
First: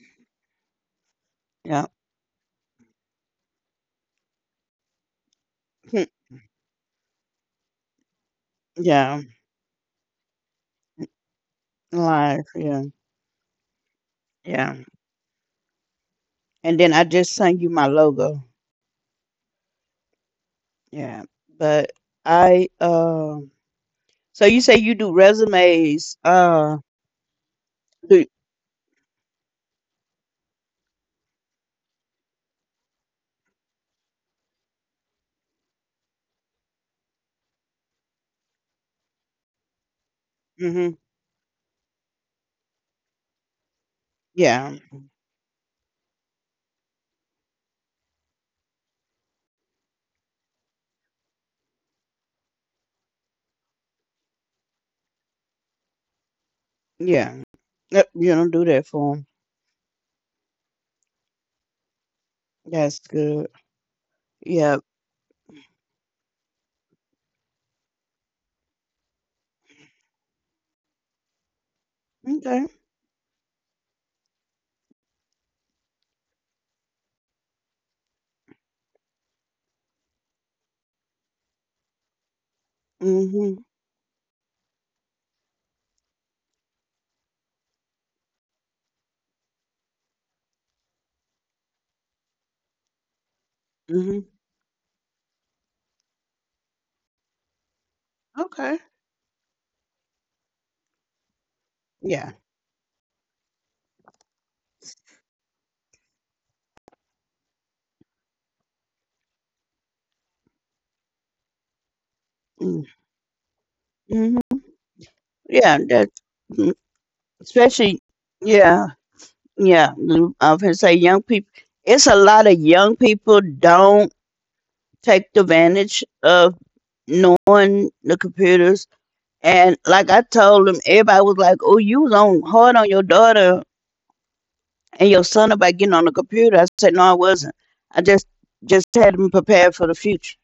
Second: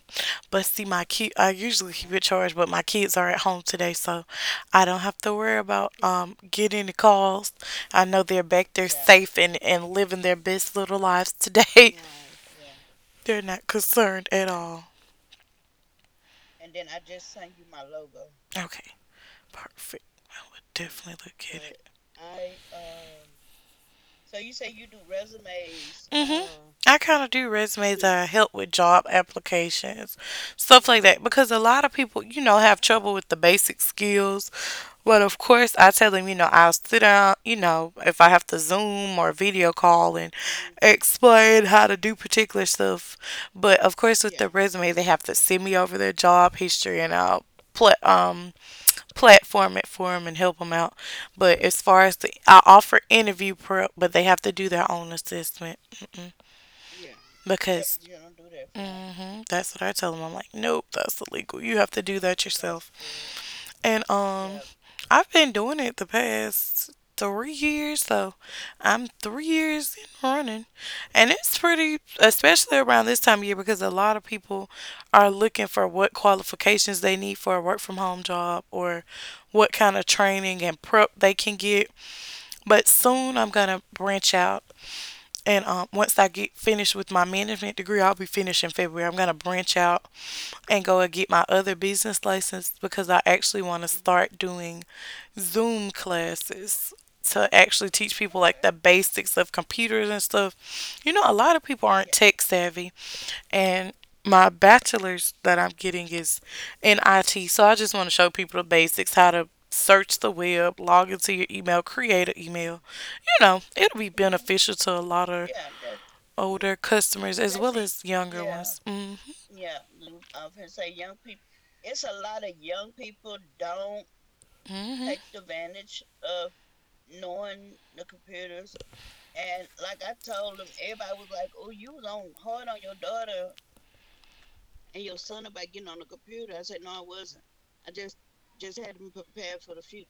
S1: but see, my kid. I
S2: Yeah,
S1: usually keep it charged, but my kids are at home today, so I don't have to worry about
S2: hmm.
S1: getting the calls. I know they're back there
S2: Yeah.
S1: safe and living their best little lives today.
S2: Live. Yeah,
S1: [laughs] They're not concerned
S2: yeah.
S1: at all.
S2: And then I just sent you my logo.
S1: Okay, perfect. I would
S2: Yeah,
S1: definitely look
S2: but
S1: at it.
S2: I so you say you do resumes?
S1: Mhm. I kind of do
S2: Do
S1: resumes. I help with job applications, stuff like that, because a lot of people, you know, have trouble with the basic skills. But of course, I tell them, you know, I'll sit down, you know, if I have to Zoom or video call and
S2: hmm
S1: explain how to do particular stuff. But of course, with yeah.
S2: Yeah,
S1: The resume, they have to send me over their job history and I'll pl- um platform it for them and help them out. But as far as the, I offer interview prep, but they have to do their own assessment
S2: yeah. Yep,
S1: because
S2: you don't do that for 'em.
S1: that's what I tell them. I'm like, nope, that's illegal. You have to do that
S2: That's
S1: yourself.
S2: good.
S1: And
S2: Yeah.
S1: I've been doing it the past 3 years, so I'm 3 years in running, and it's pretty,
S2: Okay.
S1: especially around this time of year, because a lot of people are looking for what qualifications they need for a work from home job or what kind of training and prep they can get. But
S2: Mhm.
S1: soon I'm gonna branch out, and once I get finished with my management degree, I'll be finished in February. I'm gonna branch out and go and get my other business license because I actually want to
S2: Mhm.
S1: start doing Zoom classes to actually teach people
S2: Okay.
S1: like the basics of computers and stuff. You know, a lot of people
S2: Yeah.
S1: aren't tech savvy, and my bachelor's that I'm getting is in IT. So I just want to show people the basics, how to search the web, log into your email, create an
S2: Mm.
S1: email. You know, it'll be
S2: Mhm.
S1: beneficial to a lot
S2: Yeah.
S1: of
S2: That mm,
S1: older customers as
S2: especially.
S1: well as younger
S2: Yeah.
S1: ones. Mm.
S2: Yeah. I was gonna say young people. It's a lot of young people don't take the
S1: hmm
S2: advantage of knowing the computers. And like I told them, everybody was like, "Oh, you was on hard on your daughter and your son about getting on the computer." I said, "No, I wasn't. I just had them prepared for the future.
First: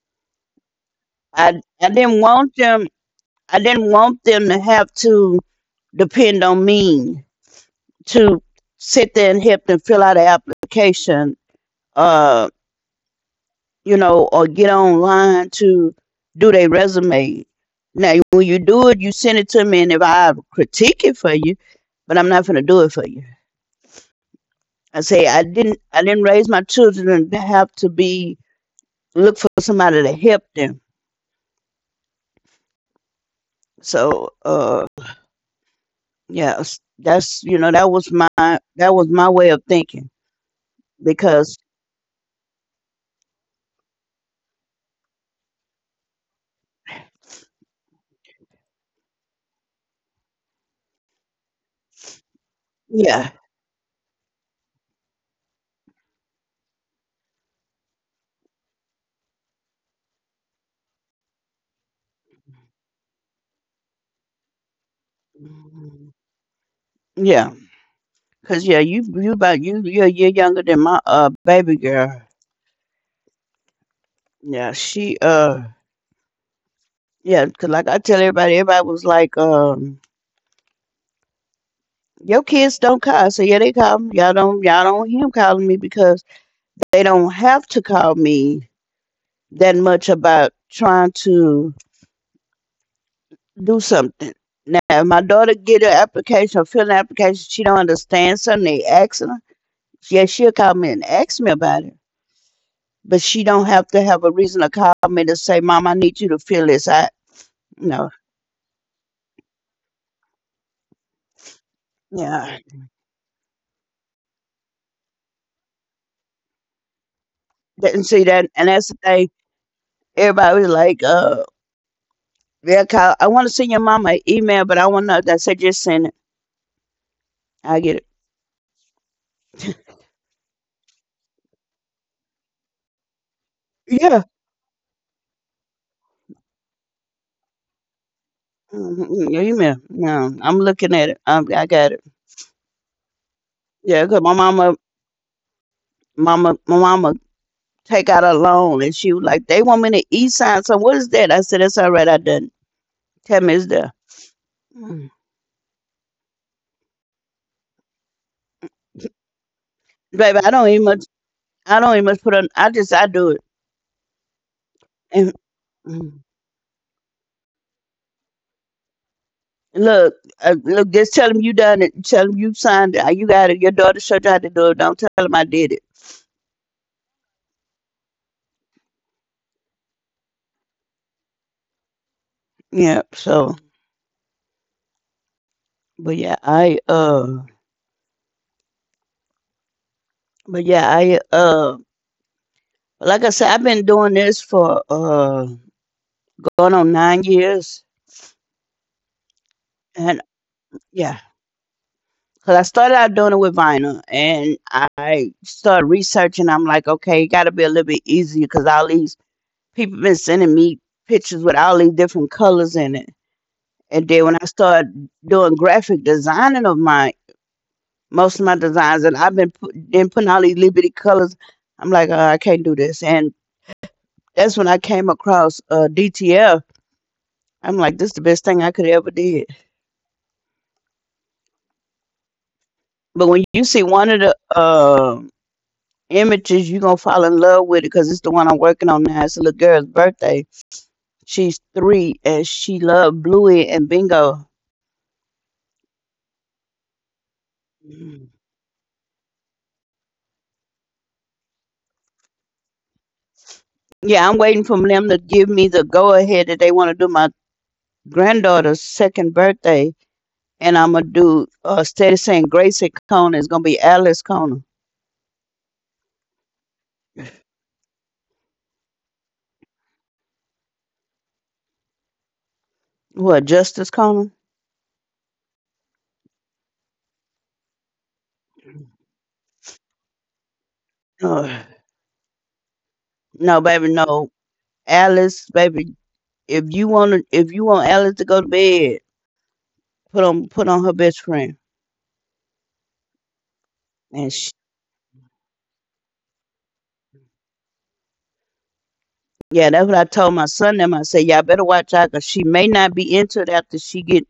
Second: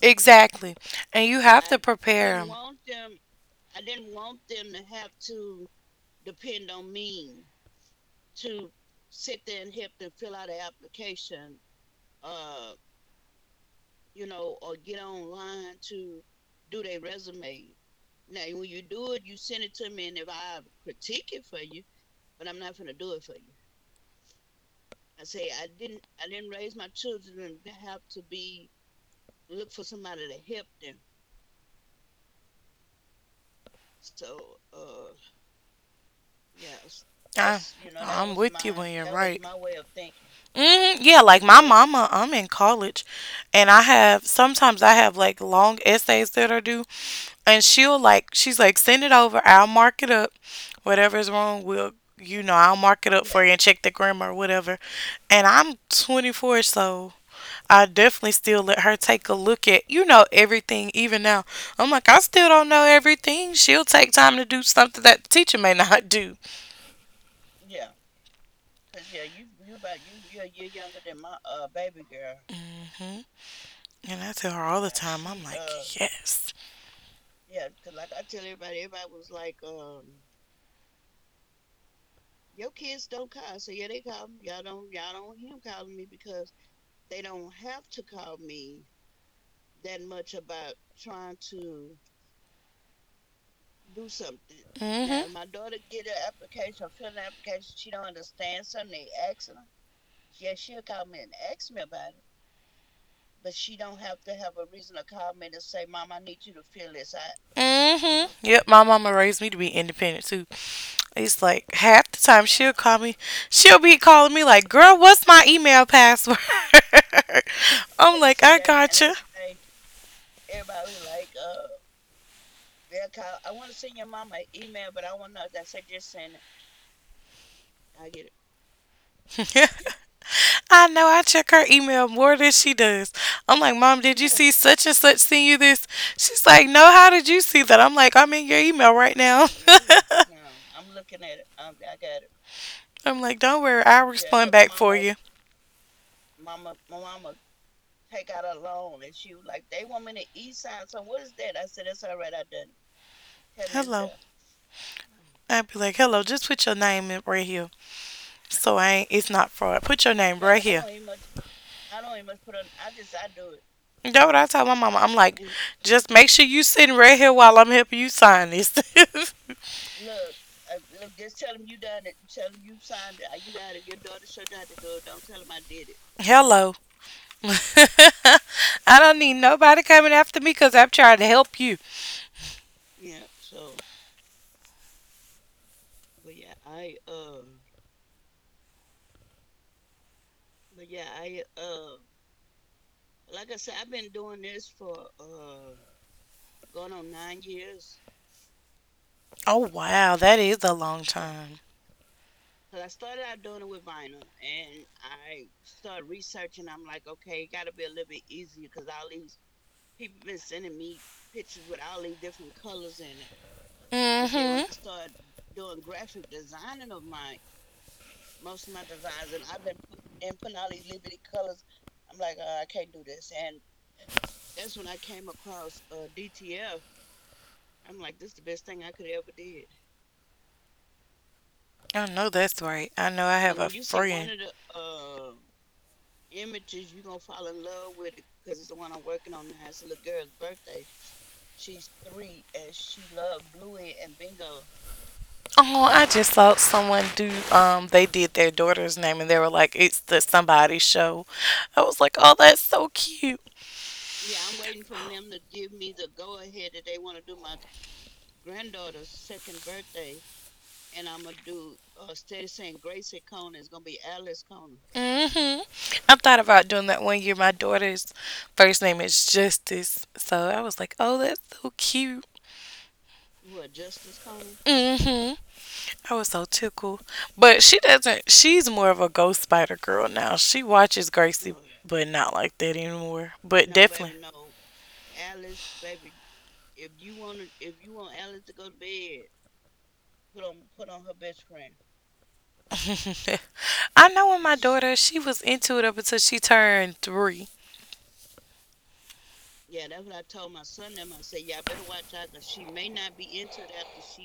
S1: Exactly. And you
S2: I
S1: have to I
S2: I didn't
S1: prepare 'em.
S2: want them. I didn't want them to have to depend on me to sit there and help them fill out an application, uh, you know, or get online to do their resume. Now, when you do it, you send it to me, and if I critique it for you, but I'm not gonna do it for you." I say I didn't raise my children to have to be look for somebody to help them. So uh yeah,
S1: I, I'm with you when
S2: that was
S1: you're
S2: my
S1: right.
S2: way of thinking
S1: Yeah, like
S2: because.
S1: Mama, I'm in college and I have sometimes I have like long essays that are due, and she's like, send it over, I'll mark it up. Whatever's wrong, we'll, you know, I'll mark it up
S2: Yeah.
S1: for you and check the grammar or whatever. And I'm 24, so I definitely still let her take a look at, you know, everything even now. I'm like, I still don't know everything. She'll take time to do something that the teacher may [laughs] not do.
S2: Yeah. Cause yeah, you're younger than my baby girl.
S1: hmm And I tell her
S2: Yeah,
S1: all the
S2: she
S1: time. I'm like,
S2: uh
S1: yes.
S2: yeah, cause like I tell everybody, everybody was like, your kids don't call. I say, yeah, they call me. Y'all don't hear 'em calling me because they don't have to call me that much about trying to do something. Now,
S1: now
S2: if my
S1: Mm-hmm.
S2: daughter get an application, or fill an application, she don't understand something, they ask her, yeah, she'll call me and ask me about it. But she don't have to have a reason to call me to say, Mom, I need you to fill this out.
S1: her.
S2: No,
S1: Hmm Yep, my mama raised me to be independent too. It's like half the time
S2: yeah.
S1: she'll call me, she'll be calling me like, "Girl, what's my email password?" [laughs]
S2: And
S1: I'm
S2: see
S1: like,
S2: that,
S1: "I
S2: and that's the thing. Everybody was like, yeah, Kyle, I want to send your mama an email, but I said, just send it. I get it.
S1: gotcha." [laughs] I know I check her email more than she does. I'm like, Mom, did
S2: Yeah.
S1: you see such and such send you this? She's like, No, how did you see that? I'm like, I'm in your email right
S2: Mm-hmm,
S1: now.
S2: email. No, I'm looking
S1: [laughs]
S2: at it. I got it.
S1: it. I'm like, Don't worry, I'll
S2: Yeah, cause
S1: Respond back for you.
S2: my mama take out a loan and she was like they want me to e-sign, so what is that? I said that's all right, I done tell me it's there.
S1: Hello.
S2: Mm.
S1: I'd be like, Hello, just put your name in right here. So I ain't, it's not fraud. Put your
S2: Baby,
S1: name right here. Know.
S2: I don't even much put on, I do it
S1: What I told my mama? I'm
S2: and.
S1: like, just
S2: Mm.
S1: make sure you sitting right here while I'm helping you sign this. [laughs]
S2: Look. Look, just tell him you done it, tell him you signed it. You got it, your daughter showed you how to do it, don't tell him I did it.
S1: Hello. [laughs] I don't need nobody coming after me because I'm trying to help you.
S2: yeah so but yeah, I like I said, I've been doing this for going on 9 years.
S1: Oh,
S2: And
S1: wow. That is a long
S2: yeah,
S1: time.
S2: cause I started out doing it with vinyl, and I started researching. I'm like, okay, it got to be a little bit easier, cause all these people been sending me pictures with all these different colors in it. And then
S1: It
S2: when I
S1: Mm-hmm.
S2: started doing graphic designing of my most of my designs, and been putting all these little bitty colors, I'm like, I can't do this. And that's when I came across DTF. I'm like, this is the best thing I could ever did.
S1: I know that's right. I
S2: But
S1: know I
S2: when
S1: have
S2: you
S1: a
S2: see
S1: Um,
S2: one of
S1: friend.
S2: the images, you're gonna fall in love with it because it's the one I'm working on now. It's a little girl's birthday. She's three and she loved Bluey and Bingo.
S1: Oh, I just saw someone do, they
S2: Mm.
S1: did their daughter's name and they were like, it's the somebody show. I was like, oh, that's so cute.
S2: Yeah, I'm waiting for them to give me the go ahead that they want to do my granddaughter's second birthday. And I'm gonna do, instead of saying Gracie Cona, it's gonna be Alice Cona.
S1: hmm I thought about doing that one year. My daughter's first name is Justice. So I was like, oh, that's so cute.
S2: What, Justice Cona?
S1: hmm I was so tickled. But she doesn't, she's more of a Ghost Spider girl now. She watches
S2: Ugh.
S1: Gracie, but not like that anymore.
S2: No,
S1: But
S2: baby,
S1: definitely.
S2: no. Alice, baby, if you want Alice to go to bed, put on her best friend.
S1: [laughs] I
S2: And
S1: know when my daughter, she was into it up until she turned three.
S2: yeah, that's what I told my son. Them I said, y'all better watch out 'cause she may not be into it after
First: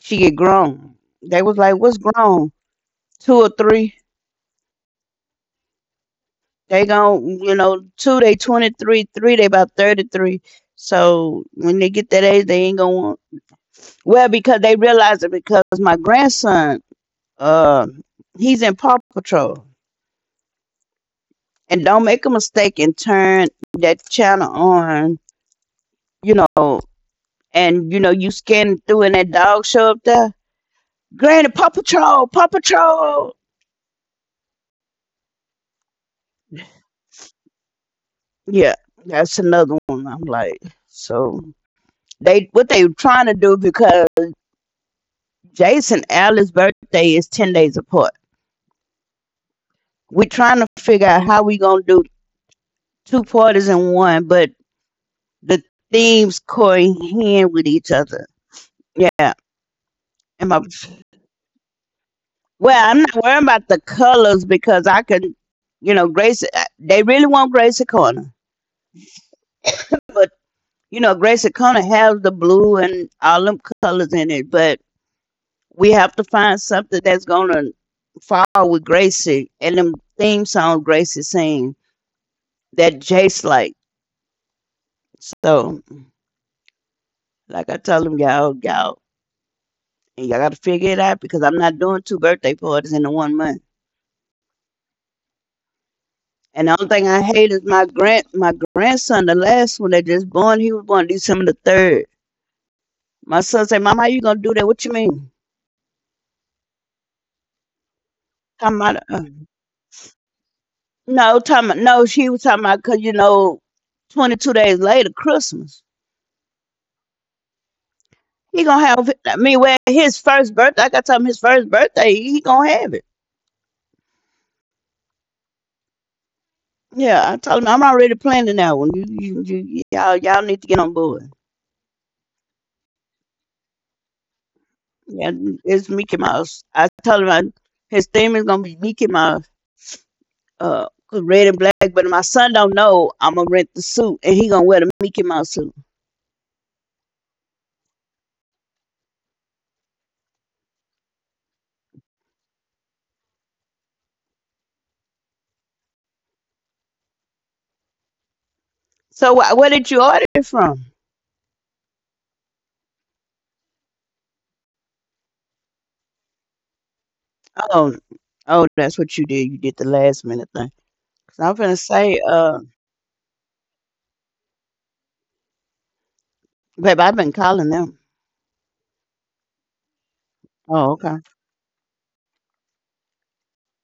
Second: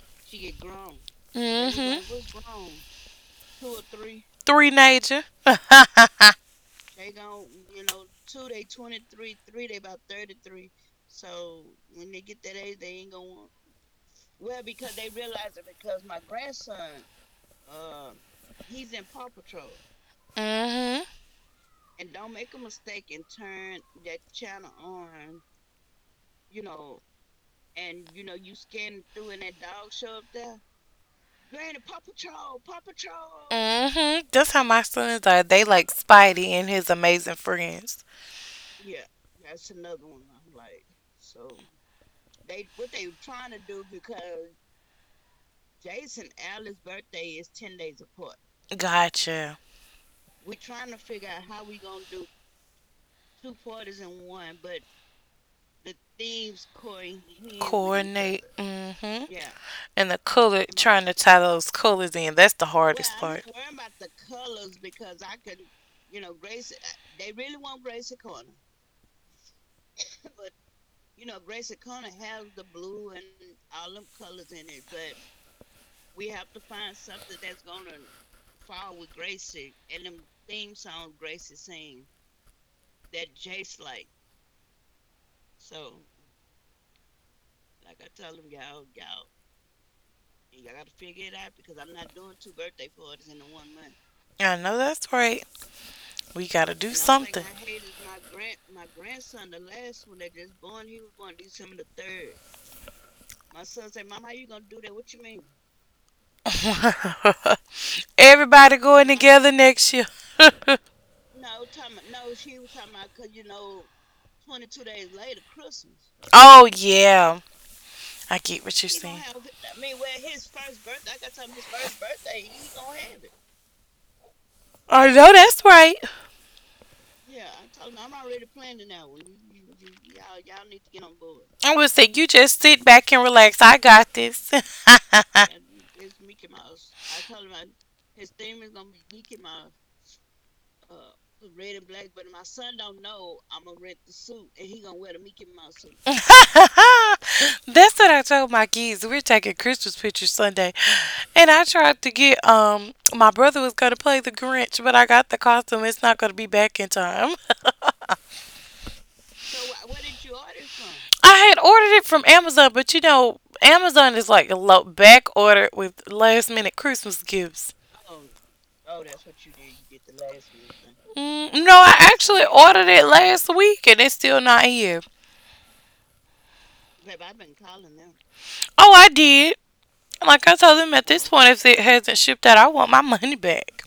S2: she get grown. They was like, what's grown?
S1: Mm-hmm.
S2: Two or three?
S1: Three nature. [laughs] mm-hmm.
S2: They gon', you know, two they 23, three they about 33. So when they get that age, they ain't gonna want. Well, because they realize it because my grandson, uh, he's in Paw Patrol, and don't make a mistake and turn that channel on, you know, and you know you scanning through and that dog show up there. Granny, Paw Patrol, Paw Patrol.
S1: Mm-hmm. That's how my sons are. They like Spidey and his Amazing Friends.
S2: Yeah, that's another one. I'm like, so they what they were trying to do because Jason Allen's birthday is 10 days apart.
S1: Gotcha.
S2: We're trying to figure out how we gonna do two parties in one, but the themes cohere with each other.
S1: Coordinate. Mm-hmm.
S2: Yeah,
S1: And the
S2: and
S1: color,
S2: my
S1: trying to tie those colors in, that's the
S2: well, I'm
S1: hardest
S2: not
S1: part.
S2: worrying about the colors because I can, you know, Grace. They really want Gracie Corner, but you know, Gracie Corner has the blue and all them colors in it, but we have to find something that's gonna fall with Gracie and them theme song Gracie sing that Jace like. So, like I told him, y'all got to figure it out because I'm not doing two birthday parties in the one month.
S1: I know that's right. We gotta
S2: And the
S1: do
S2: only thing I
S1: something.
S2: hate is my grandson, the last one that just born, he was born December the third. My son said, "Mama, how you gonna do that? What you mean?"
S1: Third. [laughs] Everybody
S2: Talking about,
S1: going together next year. [laughs]
S2: no, talking about, no. She was talking about because you know, 22 days later, Christmas.
S1: Oh yeah, I get
S2: He
S1: what you're
S2: gonna have.
S1: saying.
S2: I mean, well, his first birthday. Like I told him, his first
S1: Like,
S2: birthday, he gonna have it.
S1: I know that's right.
S2: Yeah, I told him I'm already planning that one. Y'all need to get on board.
S1: I would say you just sit back and relax. I got this.
S2: Yeah,
S1: [laughs]
S2: it's Mickey Mouse. I told him I, his theme is gonna be Mickey Mouse, uh, red and black. But my son don't know I'm gonna rent the suit, and he gonna wear the Mickey Mouse suit.
S1: [laughs] That's what I told my kids. We're taking Christmas pictures Sunday. And I tried to get my brother was gonna play the Grinch, but I got the costume. It's not gonna be back in time.
S2: So where did you order it from?
S1: [laughs] I had ordered it from Amazon, but you know, Amazon is like a low back order with last minute Christmas gifts.
S2: Oh, oh, that's what you did. You did the last minute thing. I'm
S1: Mm,
S2: gonna
S1: no, I
S2: say,
S1: actually ordered it last week and it's still not here.
S2: babe, I've been calling them.
S1: Oh, I did. Like I told
S2: Oh,
S1: them, at
S2: okay.
S1: this point, if it hasn't shipped out, I want my money back.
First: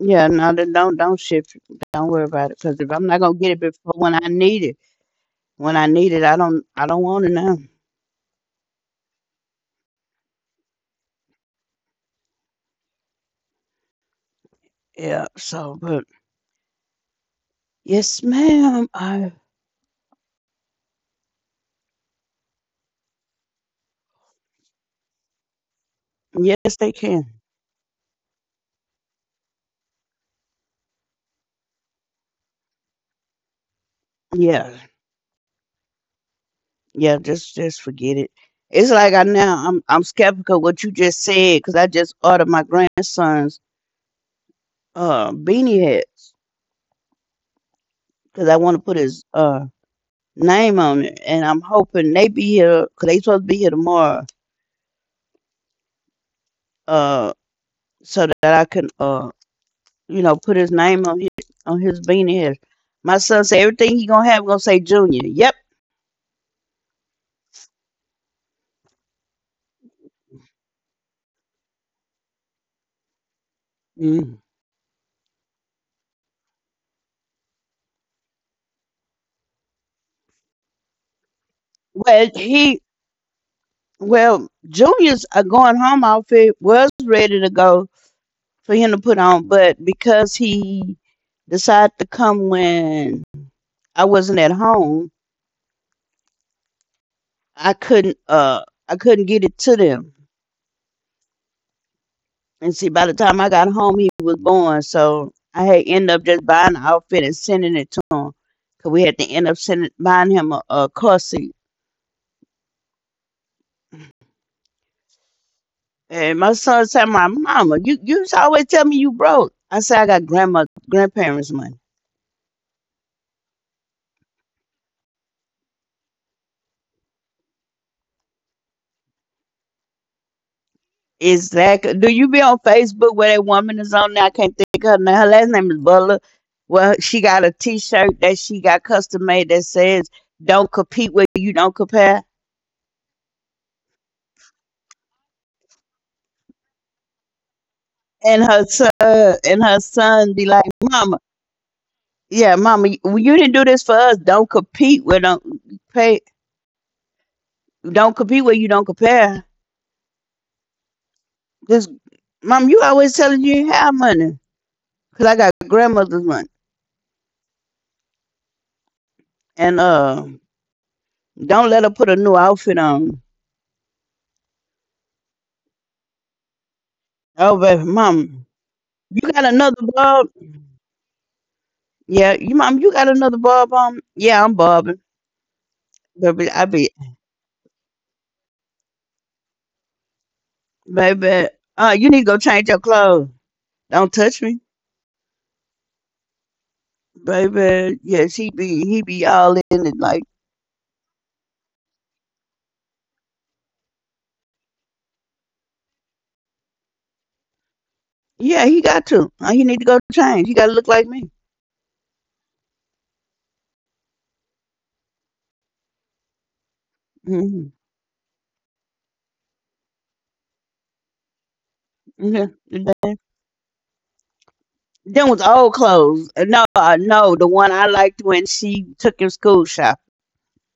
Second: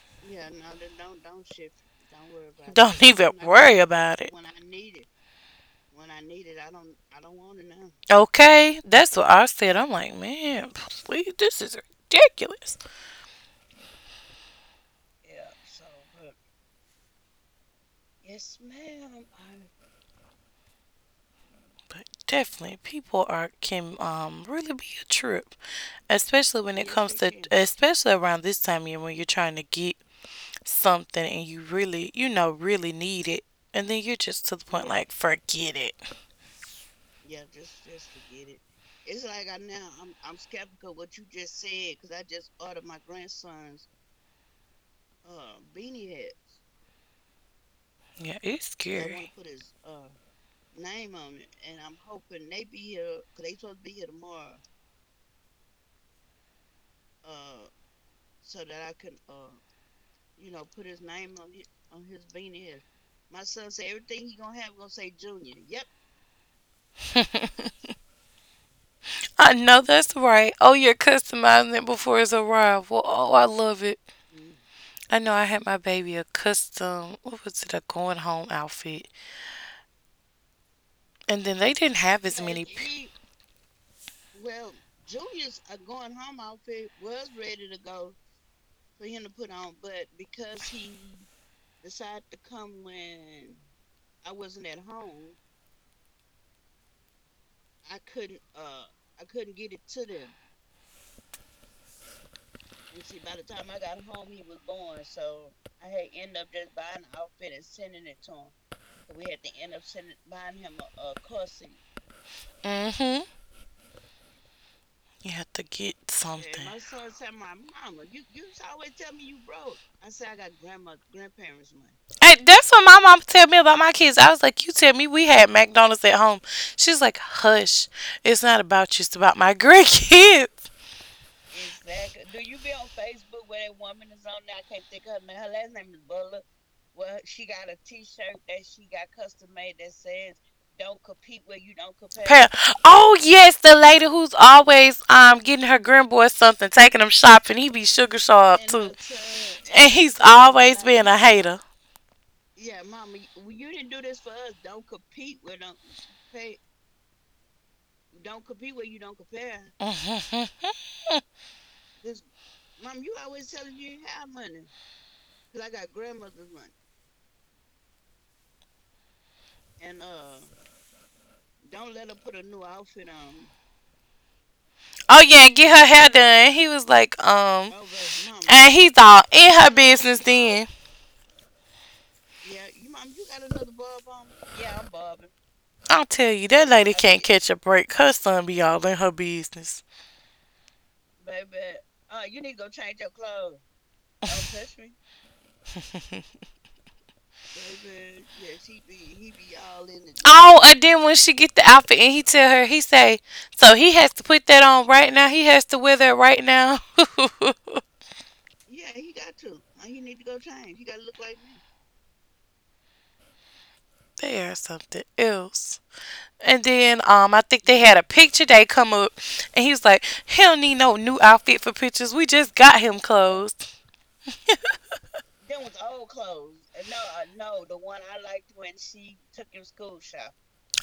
S2: Yeah, no, don't shift. Don't worry about it, because if
S1: Don't
S2: I'm not
S1: even
S2: gonna get it
S1: worry
S2: before
S1: about it.
S2: when I need it, I don't want it now.
S1: Okay, that's what I said. I'm like, man, please, this is ridiculous.
S2: Yeah. So, but yes, ma'am. I
S1: But definitely, people are can really be a trip, especially when
S2: Yes,
S1: it
S2: they
S1: comes
S2: can.
S1: to can. Especially around this time of year when you're trying to get something and you really, you know, really need it, and then you're just to the
S2: Yeah,
S1: point like, forget it.
S2: yeah. Just forget it. It's like I now, I'm skeptical what you just said, because I just ordered my grandson's beanie hats,
S1: Yeah,
S2: because I
S1: it's
S2: want to
S1: They
S2: put his
S1: scary. To
S2: name on it, and I'm hoping they be here, because they supposed to be here tomorrow. Uh, so that I can you know, put his name on his beanie head. My son said everything he gonna have gonna say Junior. Yep.
S1: uh [laughs] I know that's right. Oh, you're customizing it before it's arrival. Oh, I love it.
S2: Mm.
S1: I know I had my baby a custom, what was it, a going home outfit. And then they didn't have
S2: Well,
S1: as many.
S2: he well, juniors are going home outfit was ready to go for him to put on, but because he decided to come when I wasn't at home, I couldn't get it to them. And see, by the time I got home, he was born, so I had end up just buying the outfit and sending it to him. Cause we had to end up sending buying him a car seat.
S1: Mm-hmm. You had to get
S2: And my
S1: something.
S2: son said, "My mama, you used to always tell me you broke." I said, "I got grandma grandparents money."
S1: Hey, that's what my mom tell me about my kids. I was like, "You tell me we had McDonald's at home." She's like, "Hush, it's not about you. It's about my [laughs] grandkids."
S2: Is that do you be on Facebook where that woman is on now? I can't think of her name. Her last name is Butler. Well, she got a T-shirt that she got custom made that says, "Don't compete where you don't compare."
S1: Oh yes, the lady who's always getting her grandboy something, taking him shopping. He be sugar sharp too, and
S2: And her
S1: in he's tub,
S2: son be like,
S1: always been
S2: "Mama,
S1: a hater.
S2: yeah, mama, you didn't do this for us. Don't compete where don't pay. Don't compete where you don't compare."
S1: [laughs]
S2: This, mom, you always telling you ain't have money. Cause I got grandmother's money. And uh, don't let her put a new outfit on.
S1: Oh yeah, get her hair done. He was like,
S2: Oh baby, mom,
S1: and he's all
S2: you got
S1: in her
S2: another
S1: business.
S2: bob?
S1: Then
S2: Yeah, you mom, you got another bob on? Yeah, I'm bobbing.
S1: I'll tell you,
S2: Baby,
S1: that
S2: I be
S1: lady can't catch a break. Her son be all in her business.
S2: baby, you need to go change your clothes. Don't touch me. Baby, yes, he be all in it like
S1: Oh, and then when she get the outfit and he tell her, he say, so he has to put that on right now. He has to wear that right now. [laughs]
S2: yeah, he got to. He need to go change. He gotta look like me.
S1: They are something else. And then I think
S2: Hmm.
S1: they had a picture day come up, and he was like, "He don't need no new outfit for pictures. We just
S2: Yeah.
S1: got him clothes."
S2: Them was old clothes. No, the one I liked when she took him school shopping.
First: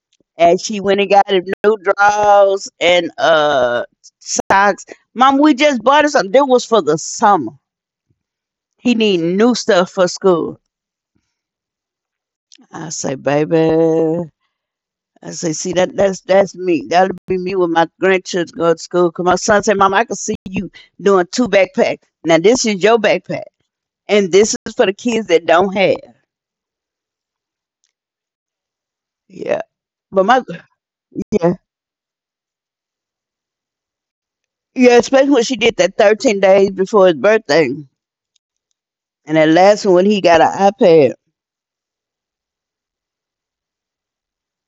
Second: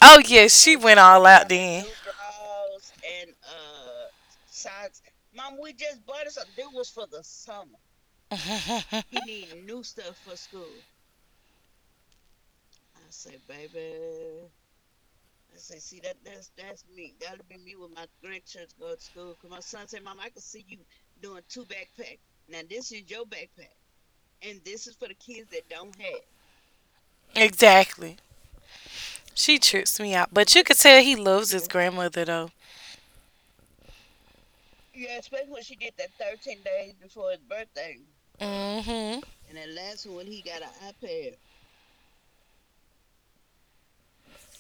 S1: Oh yeah,
S2: And
S1: she
S2: she went
S1: went
S2: and
S1: all
S2: got him
S1: out
S2: new
S1: then. [laughs]
S2: drawers and uh, socks. Mom, we just bought him something. That was for the summer.
S1: and
S2: He need new stuff for school. I say, baby. I say, see that's me. That'll be me with my grandchildren go to school. Cause my son said, Mom, I can see you doing two backpacks. Now this is your backpack. And this is for the kids that don't have.
S1: Exactly.
S2: Yeah.
S1: She trips me
S2: But
S1: out,
S2: my
S1: but you could tell he
S2: yeah.
S1: loves his grandmother though.
S2: Yeah, especially when she did that 13 days before his birthday.
S1: Mhm.
S2: And that last one when he got an iPad.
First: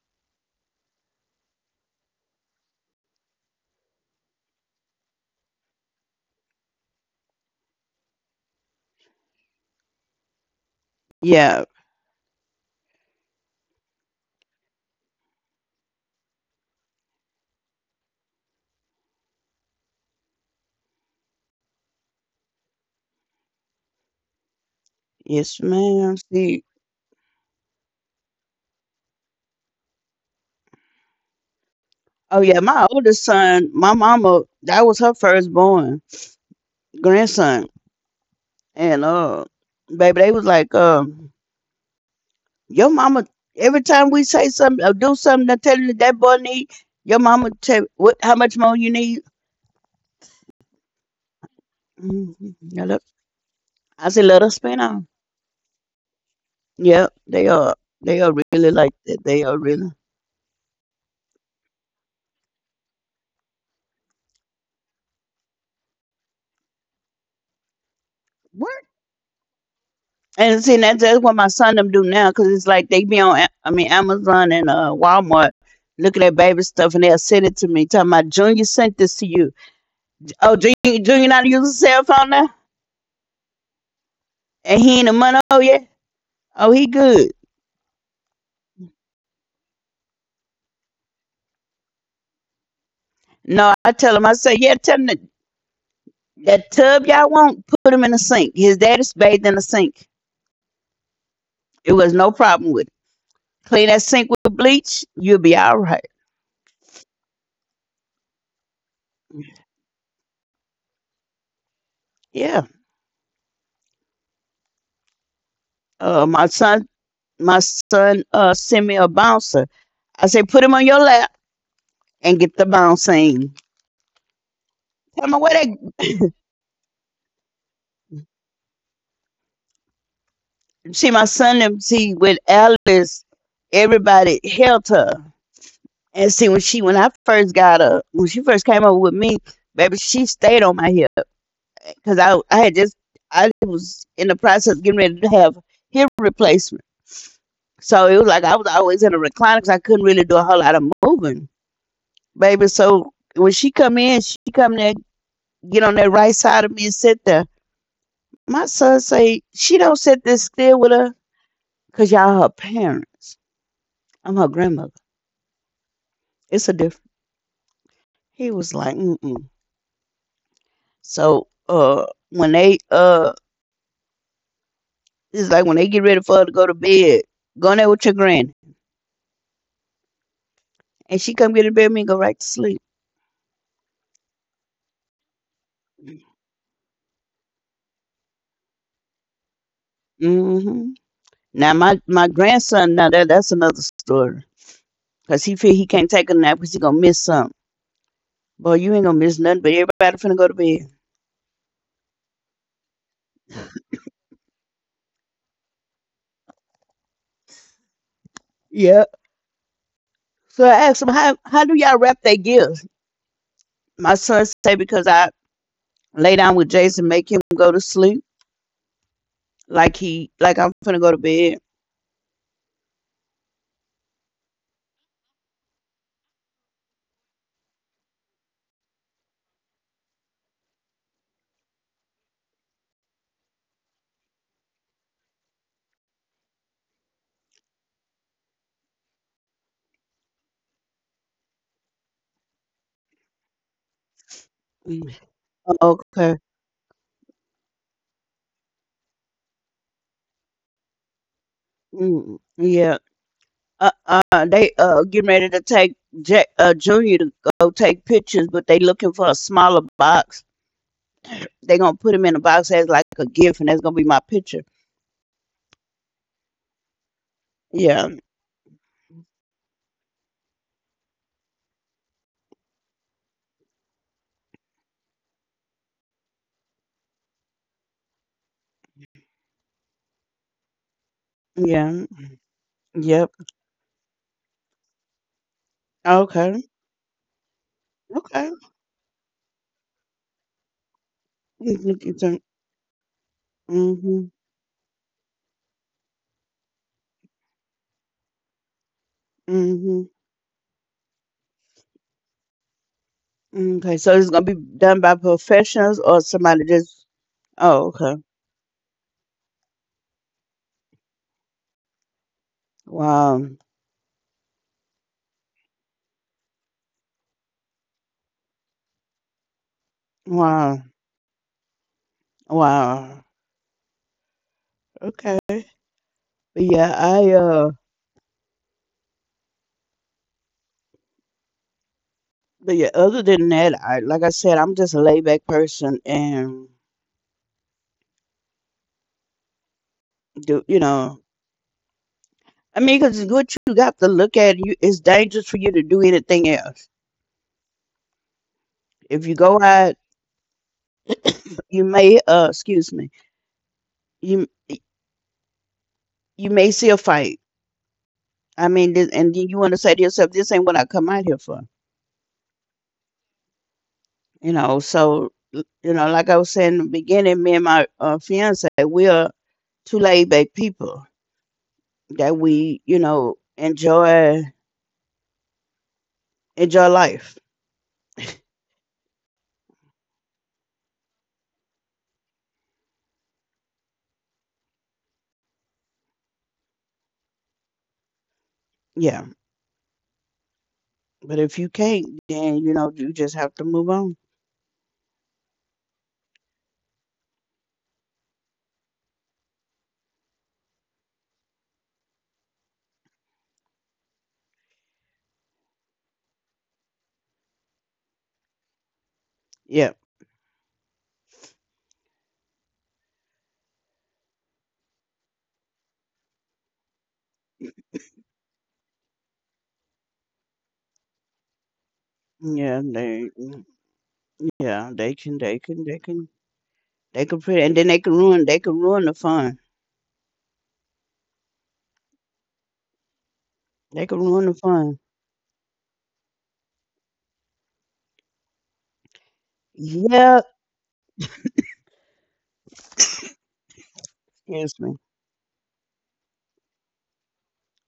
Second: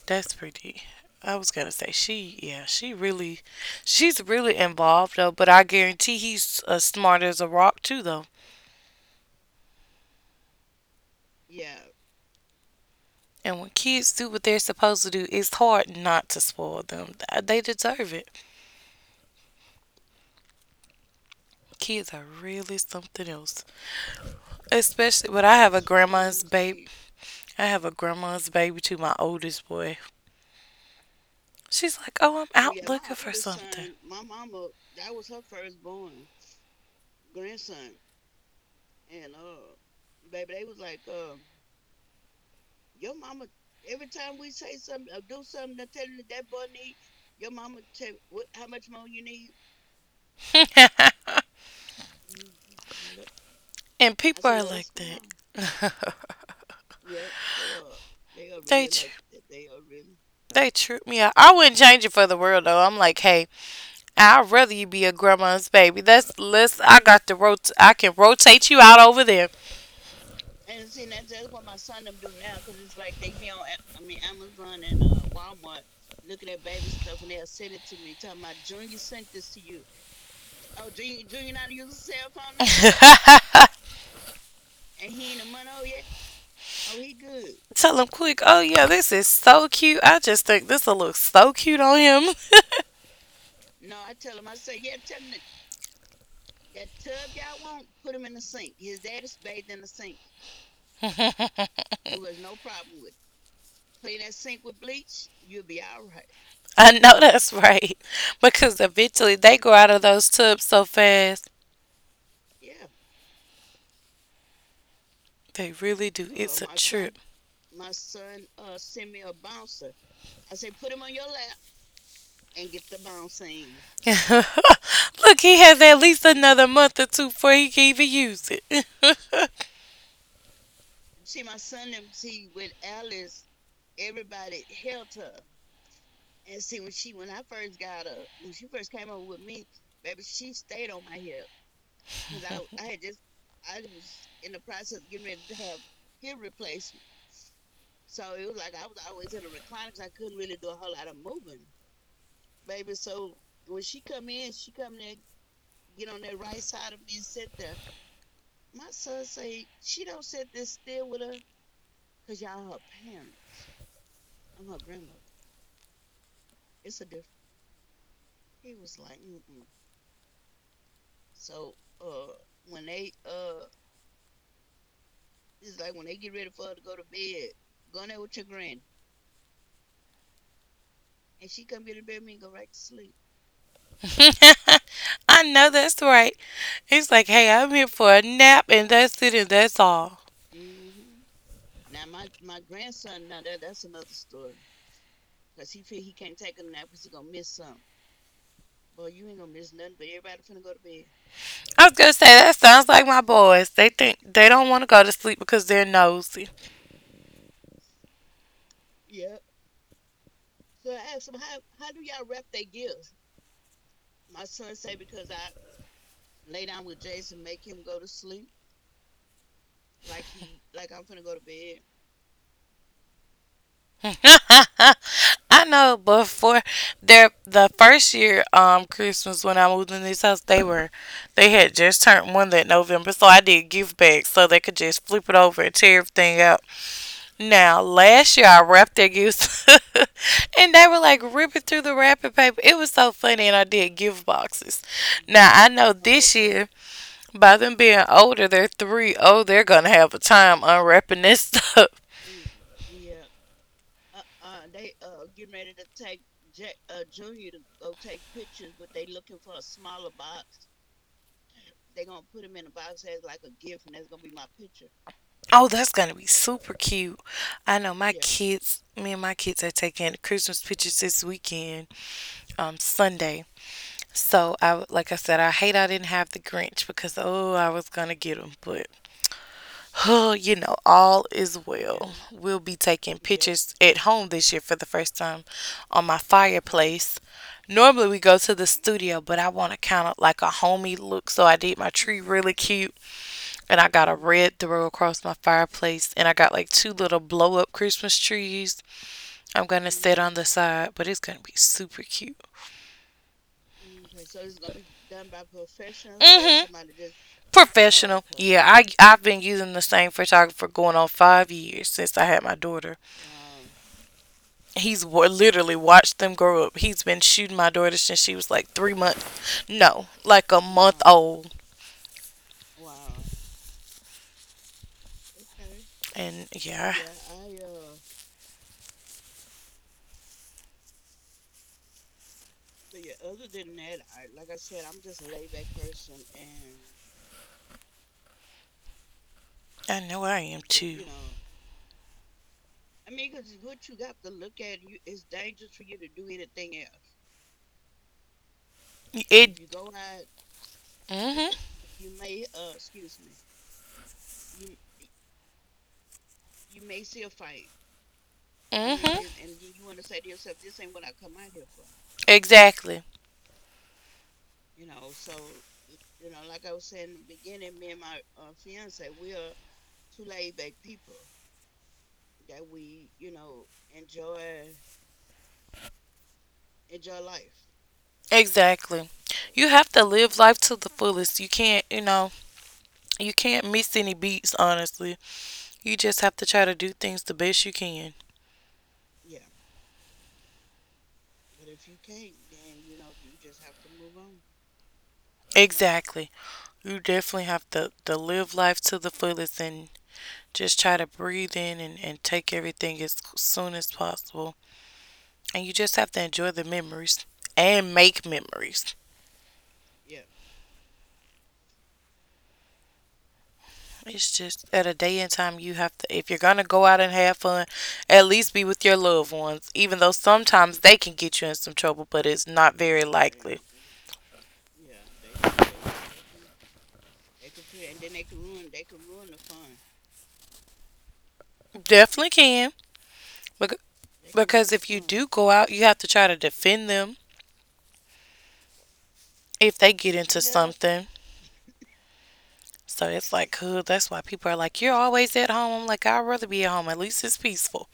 S1: That's pretty. I was gonna say she really, she's really involved though. But I guarantee he's as smart as a rock too though.
S2: Yeah.
S1: And when kids do what they're supposed to do, it's hard not to spoil them. They deserve it. Kids are really something else. Especially, but I
S2: Yes,
S1: have a
S2: ma'am.
S1: grandma's
S2: See,
S1: baby. I have a grandma's baby to my oldest boy. She's like, oh,
S2: oh
S1: I'm
S2: yeah,
S1: Oh
S2: my
S1: out looking
S2: oldest
S1: for
S2: son,
S1: something.
S2: my mama, that was her firstborn grandson, and baby, they was like, your mama. Every time we say something or do something, that tell you that boy need your mama. Tell what how much more you need.
S1: [laughs]
S2: Mhm. Yeah, look, I
S1: And
S2: said let
S1: people
S2: us
S1: are
S2: spin
S1: like
S2: on.
S1: that.
S2: Yeah, they are. They are really
S1: They
S2: like
S1: tr-
S2: that. They are really.
S1: they trip me out. I wouldn't change it for the world though. I'm like, hey, I'd rather you be a grandma's baby. That's less. I got the rot. I can rotate you out over there.
S2: And see, that's what my son them do now, cause it's like they be on, Amazon and Walmart, looking at baby stuff, and they'll send it to me, talking about Junior sent this to you. Oh, Junior not use a cell phone now,
S1: Now?
S2: and he ain't a money. Oh yeah, oh he good.
S1: [laughs] Tell him quick, oh yeah, this is so cute. I just think this will look so cute on him.
S2: No, I tell him, I say, yeah, that tub y'all want, put him in the sink. His daddy's bathed in the sink. It was no problem with it. Clean that sink with bleach, you'll be all right.
S1: [laughs] I know that's right. Because eventually they grow out of those tubs so fast.
S2: Yeah.
S1: They really do.
S2: Uh,
S1: Oh,
S2: my
S1: it's a
S2: son,
S1: trip.
S2: my son, sent me a bouncer. I say, put him on your lap and get the bouncing.
S1: [laughs]
S2: Tell me
S1: Look,
S2: where
S1: he
S2: that
S1: has at least another month or two before he can even use it.
S2: see my son them see with Alice, everybody helped her. And see when I first got her, when she first came over with me, baby, she stayed on my hip because I had just I was in the process of getting ready to have hip replacement. So it was like I was always in a recliner because I couldn't really do a whole lot of moving, baby. So when she come in, she come there, get on that right side of me and sit there. My son say she don't sit there still with her because y'all her parents. I'm her grandmother. It's a different. He was like, mm-mm. So when they It's like when they get ready for her to go to bed, go in there with your granny, and she come get in bed with me and go right to sleep.
S1: [laughs] I know that's right. He's like, hey, I'm here for a nap and that's it and that's all.
S2: Hmm. Now my grandson, now that that's another story, cause he feel he can't take a nap because he gonna miss something. Boy, you ain't gonna miss nothing, but everybody finna go to bed.
S1: I was gonna say that sounds like my boys. They think they don't want to go to sleep because they're nosy.
S2: Yeah. So I asked him how do y'all wrap their gifts? My son say because I lay down with Jason, make him go to sleep. Like I'm finna go to bed.
S1: [laughs] I know, but for their the first year Christmas when I moved in this house, they had just turned one that November, so I did gift bags so they could just flip it over and tear everything out. Now last year I wrapped their gifts, [laughs] and they were like ripping through the wrapping paper. It was so funny, and I did gift boxes.
S2: Mm.
S1: Now I know
S2: Oh,
S1: this
S2: okay.
S1: year, by them being older, they're three. Oh, they're gonna have a time unwrapping this stuff. [laughs]
S2: Mm, yeah. They getting ready to take Jack Junior to go take pictures, but they looking for a smaller box. They gonna put him in a box as like a gift, and that's gonna be my picture.
S1: Oh, that's gonna be super cute. I know
S2: Yeah.
S1: my kids, me and my kids are taking Christmas pictures this weekend, Sunday. So I, like I said, I hate I didn't have the Grinch because I was gonna get them, but [sighs] you know, all is
S2: Yeah.
S1: well. We'll be taking
S2: Yep.
S1: pictures at home this year for the first time on my
S2: Okay.
S1: fireplace. Normally we go
S2: Okay.
S1: to the studio, but I want to kind of like a homey look, so I did my tree
S2: Mm-hmm.
S1: really cute, and I got a red throw across my fireplace, and I got like two little blow up Christmas trees. I'm gonna
S2: Mm-hmm.
S1: set on the side, but it's gonna be super cute.
S2: Okay. So it's gonna be done by professionals or
S1: Hmm,
S2: somebody
S1: oh,
S2: just. Oh, okay.
S1: professional. Okay. Yeah, I've been using the same photographer going on 5 years since I had my daughter.
S2: Wow.
S1: He's literally watched them grow up. He's been shooting my daughter since she was like 3 months. No, like a
S2: Wow.
S1: month. Wow, old.
S2: Wow. Okay. But
S1: And
S2: yeah,
S1: yeah,
S2: other than that, I like I said, I'm just a laid back person. And
S1: I know I am.
S2: do
S1: Cause
S2: you
S1: too.
S2: know, I mean, because what you got to look at, you it's dangerous for you to do anything else. If you go
S1: It.
S2: out,
S1: Mhm. You.
S2: you may excuse me, you you may see a fight. I mean, this, and then
S1: Mhm.
S2: you want to say to yourself, this ain't what I come out here for,
S1: Exactly.
S2: you know. So you know, like I was saying in the beginning, me and my fiance, we are two laid back people that we you know enjoy life.
S1: Exactly. You have to live life to the fullest. You can't, you know. You can't miss any beats, honestly. You just have to try to do things the best you can.
S2: Yeah, but if you can't, then you know you just have to move on.
S1: Exactly. You definitely have to live life to the fullest, and just try to breathe in and, take everything as soon as possible. And you just have to enjoy the memories and make memories.
S2: Yeah,
S1: It's just at a day and time you have to, if you're going to go out and have fun, at least be with your loved ones, even though sometimes they can get you in some trouble, but it's not
S2: yeah,
S1: very
S2: they,
S1: likely.
S2: mm, yeah, they can, they can, they can, They can put, and then they can ruin the fun.
S1: Definitely can. Bec-
S2: They can ruin the
S1: Because if you
S2: fun.
S1: do go out, you have to try to defend them if they get into
S2: Yeah,
S1: something. So it's like, huh, that's why people are like,
S2: excuse
S1: you're
S2: me.
S1: always at home. I'm like, I'd rather be at home. At least it's peaceful.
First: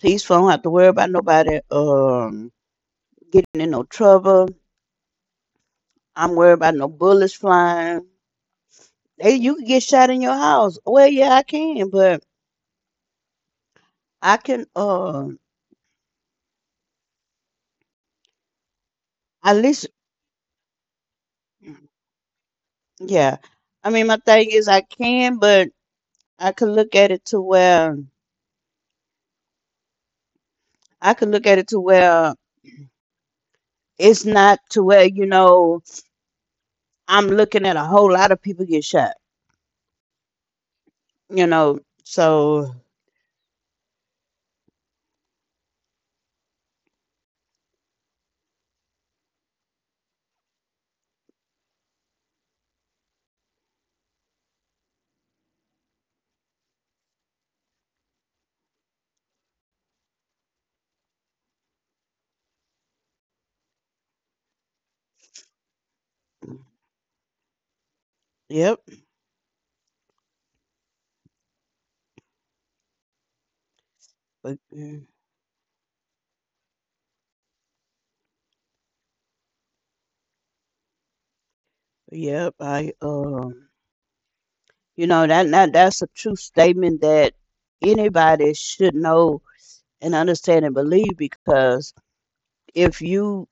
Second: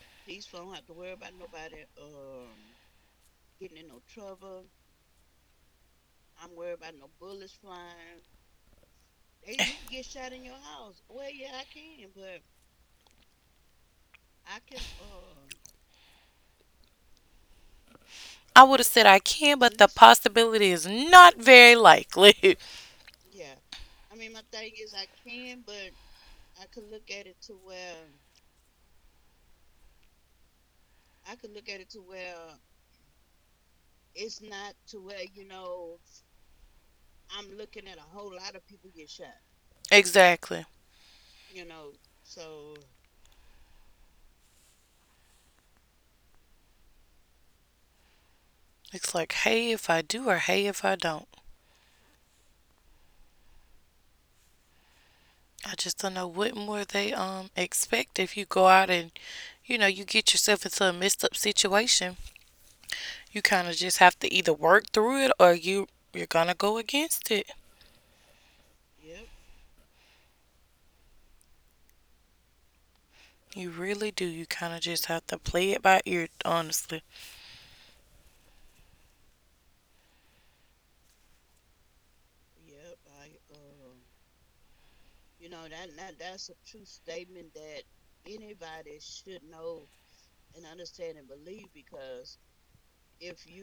S2: Peaceful. I don't have to worry about nobody getting in no trouble. I'm worried about no bullets flying. Hey, you can get shot in your house. Well, yeah, I can, but I can.
S1: I would have said I
S2: At
S1: can, but
S2: least,
S1: the possibility is not very likely.
S2: yeah. I mean, my thing is, I can, but I could look at it to where I could look at it to where it's not to where you know I'm looking at a whole lot of people get shot.
S1: [laughs] exactly.
S2: You know, so
S1: It's like, hey, if I do or hey, if I don't. I just don't know what more they expect if you go out and you know you get yourself into a messed up situation. You kind of just have to either work through it or you're gonna go against it.
S2: yep,
S1: You really do. You
S2: but,
S1: kind of just
S2: mm,
S1: have to play it by ear, honestly.
S2: yep. I You know that that's a true statement that anybody should know and understand and believe because if you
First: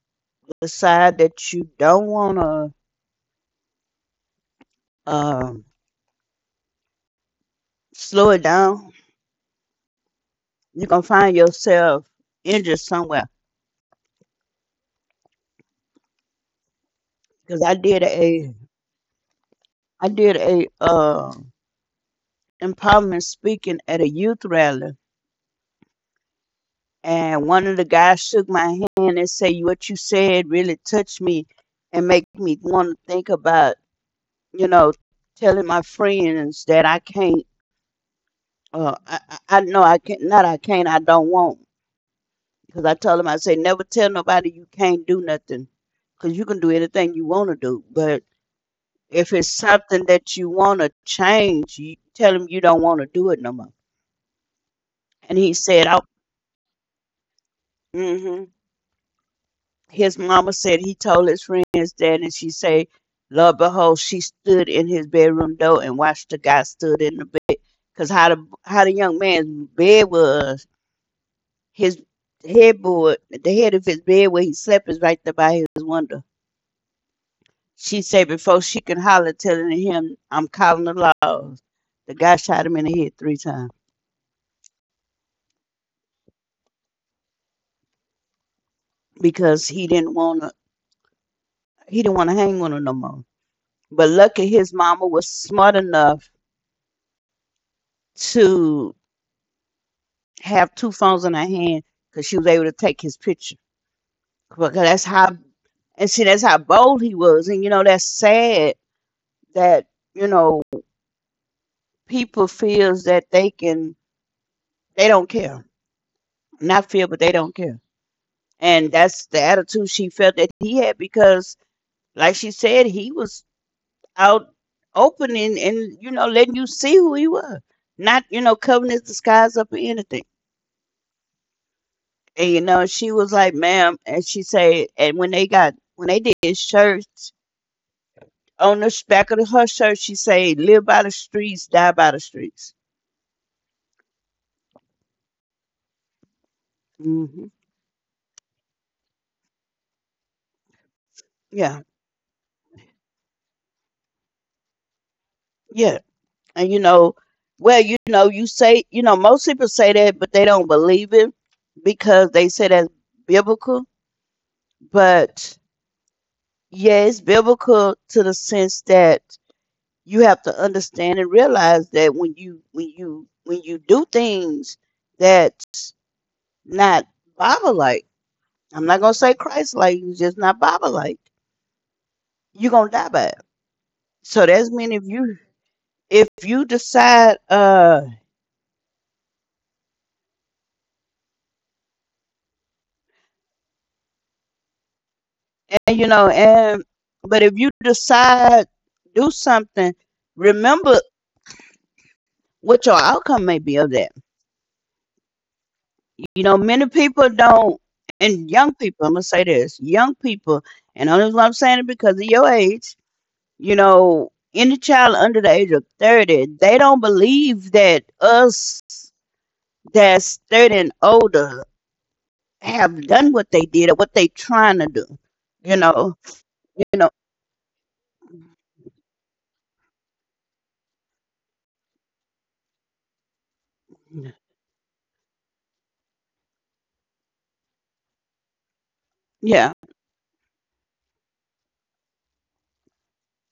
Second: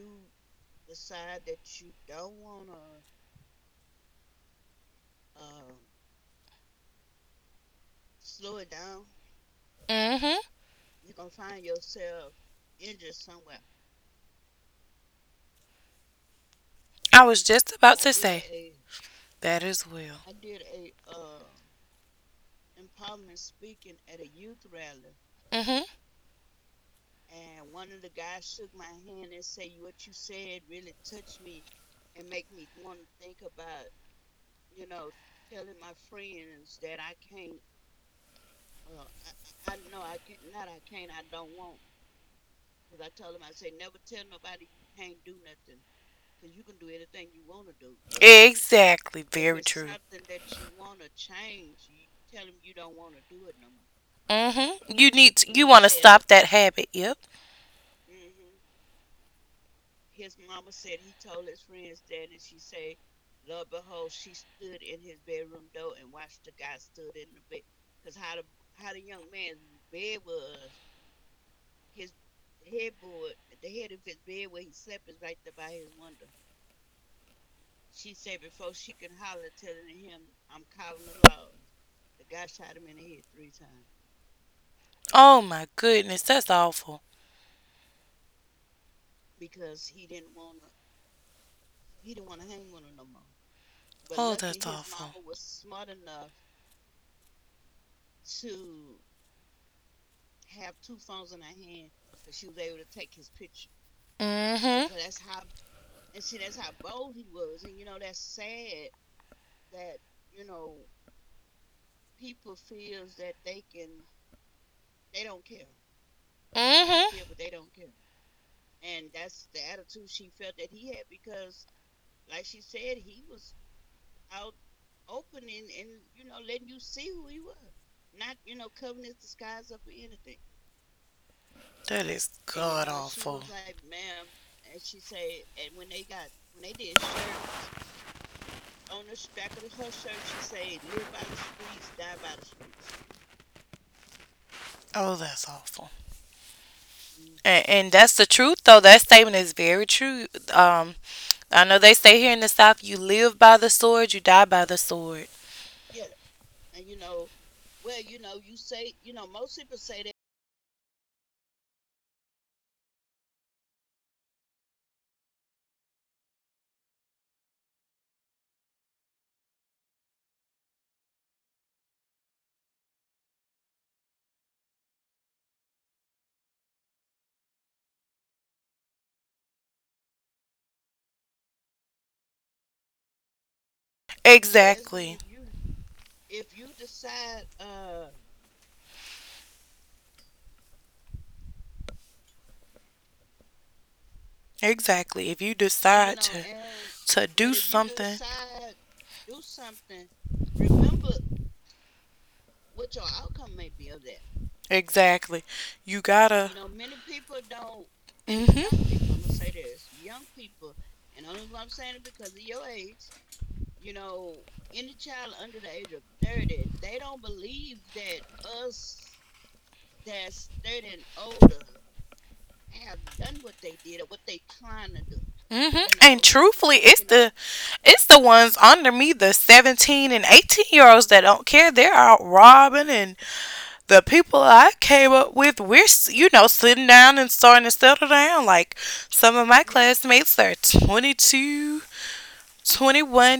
S2: decide that you don't want to um slow it down,
S1: Hmm.
S2: you're gonna find yourself injured somewhere.
S1: I was
S2: Because
S1: just about to That is say a that as
S2: I
S1: well.
S2: did a empowerment speaking at a youth rally,
S1: Hmm.
S2: and one of the guys shook my hand and said, "What you said really touched me, and make me want to think about, you know, telling my friends that I can't. I know I can't. Not I can't. I don't want. Because I told him, I say, never tell nobody you can't do nothing, because you can do anything you want to do. But
S1: Exactly.
S2: if
S1: If
S2: it's
S1: very true.
S2: something that you want to change, you tell them you don't want to
S1: More.
S2: do it no more."
S1: Hmm. You
S2: And
S1: need.
S2: he
S1: To, you
S2: said,
S1: want to
S2: "I'll."
S1: stop that habit. Yep.
S2: Hmm. His mama said he told his friends that, and she say, "Lo behold, she stood in his bedroom door and watched the guy stood in the bed, cause how the young man's bed was, his headboard, the head of his bed where he slept is right there by his window." She said before she can holler, telling him, "I'm calling the laws." The guy shot him in the head three times
S1: Oh my goodness, that's awful.
S2: because he didn't wanna hang with her no more. But
S1: Oh,
S2: lucky his
S1: that's
S2: mama
S1: awful.
S2: was smart enough to have two phones in her hand because she was able to take his picture.
S1: Mom,
S2: Because that's
S1: hmm.
S2: how, and see, that's how bold he was. And you know, that's sad that you know people feels that they can, they don't care, not
S1: Might
S2: feel, but they don't care.
S1: hmm.
S2: And that's the attitude she felt that he had because, like she said, he was out opening and you know letting you see who he was, not you know covering his disguise up or anything.
S1: That is
S2: And you
S1: And
S2: know,
S1: god
S2: she was
S1: awful. Was.
S2: like, "Ma'am," and she said, and when they did shirts on the back of her shirt, she said, "Live by the streets, die by the streets."
S1: Oh, that's awful.
S2: Hmm.
S1: And that's the truth, though. That statement is very true. Um, I
S2: Yeah,
S1: know they say here in the South, you live by the sword, you die by the sword.
S2: yeah, and you know, well, you know, you say, you know, most people say that, but they don't believe it because they say that's biblical. But yeah, it's biblical to the sense that you have to understand and realize that when you do things that." Not Bible like. I'm not gonna say Christ like. He's just not Bible like. You're gonna die by it. So that's mean
S1: Exactly.
S2: if you decide
S1: Exactly. If you
S2: and you know
S1: decide to
S2: and but if you
S1: do something,
S2: decide do something, remember what your outcome may be of that.
S1: exactly, you
S2: You know,
S1: gotta.
S2: many people don't, and young people, I'm
S1: Mhm.
S2: gonna say this, young people, and only reason I'm saying it because of your age, you know, any child under the age of 30, they don't believe that us that's 30 and older have done what they did or what they trying to do. you
S1: Mhm.
S2: know
S1: And truthfully,
S2: you know
S1: the it's the ones under me, the 17 and 18 year olds that don't care. They're out robbing and the people I came up with, we're, you know, sitting down and starting to settle down. Like some of
S2: yeah,
S1: my classmates are 21,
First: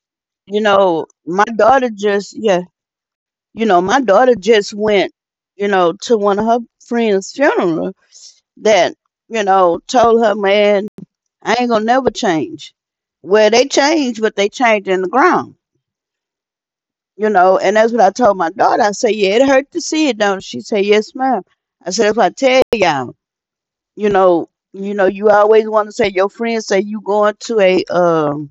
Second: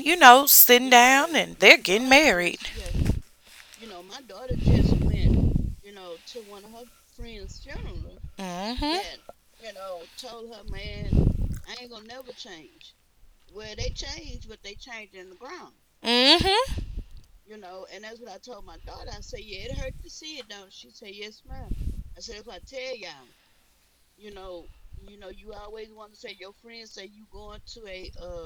S1: you know,
S2: you
S1: sitting
S2: know
S1: down
S2: my
S1: and they're
S2: daughter
S1: getting
S2: just
S1: married.
S2: yeah my daughter just went you know to one of her friends funeral that
S1: Hmm.
S2: you know told her man I ain't gonna never change. Well, they change, but they change in the ground.
S1: Mm-hmm.
S2: You know, and that's what I told my daughter. I said, yeah, it hurt to see it, don't it?" She said, yes ma'am. I said if I tell y'all, you know, you always want to say your friends say you going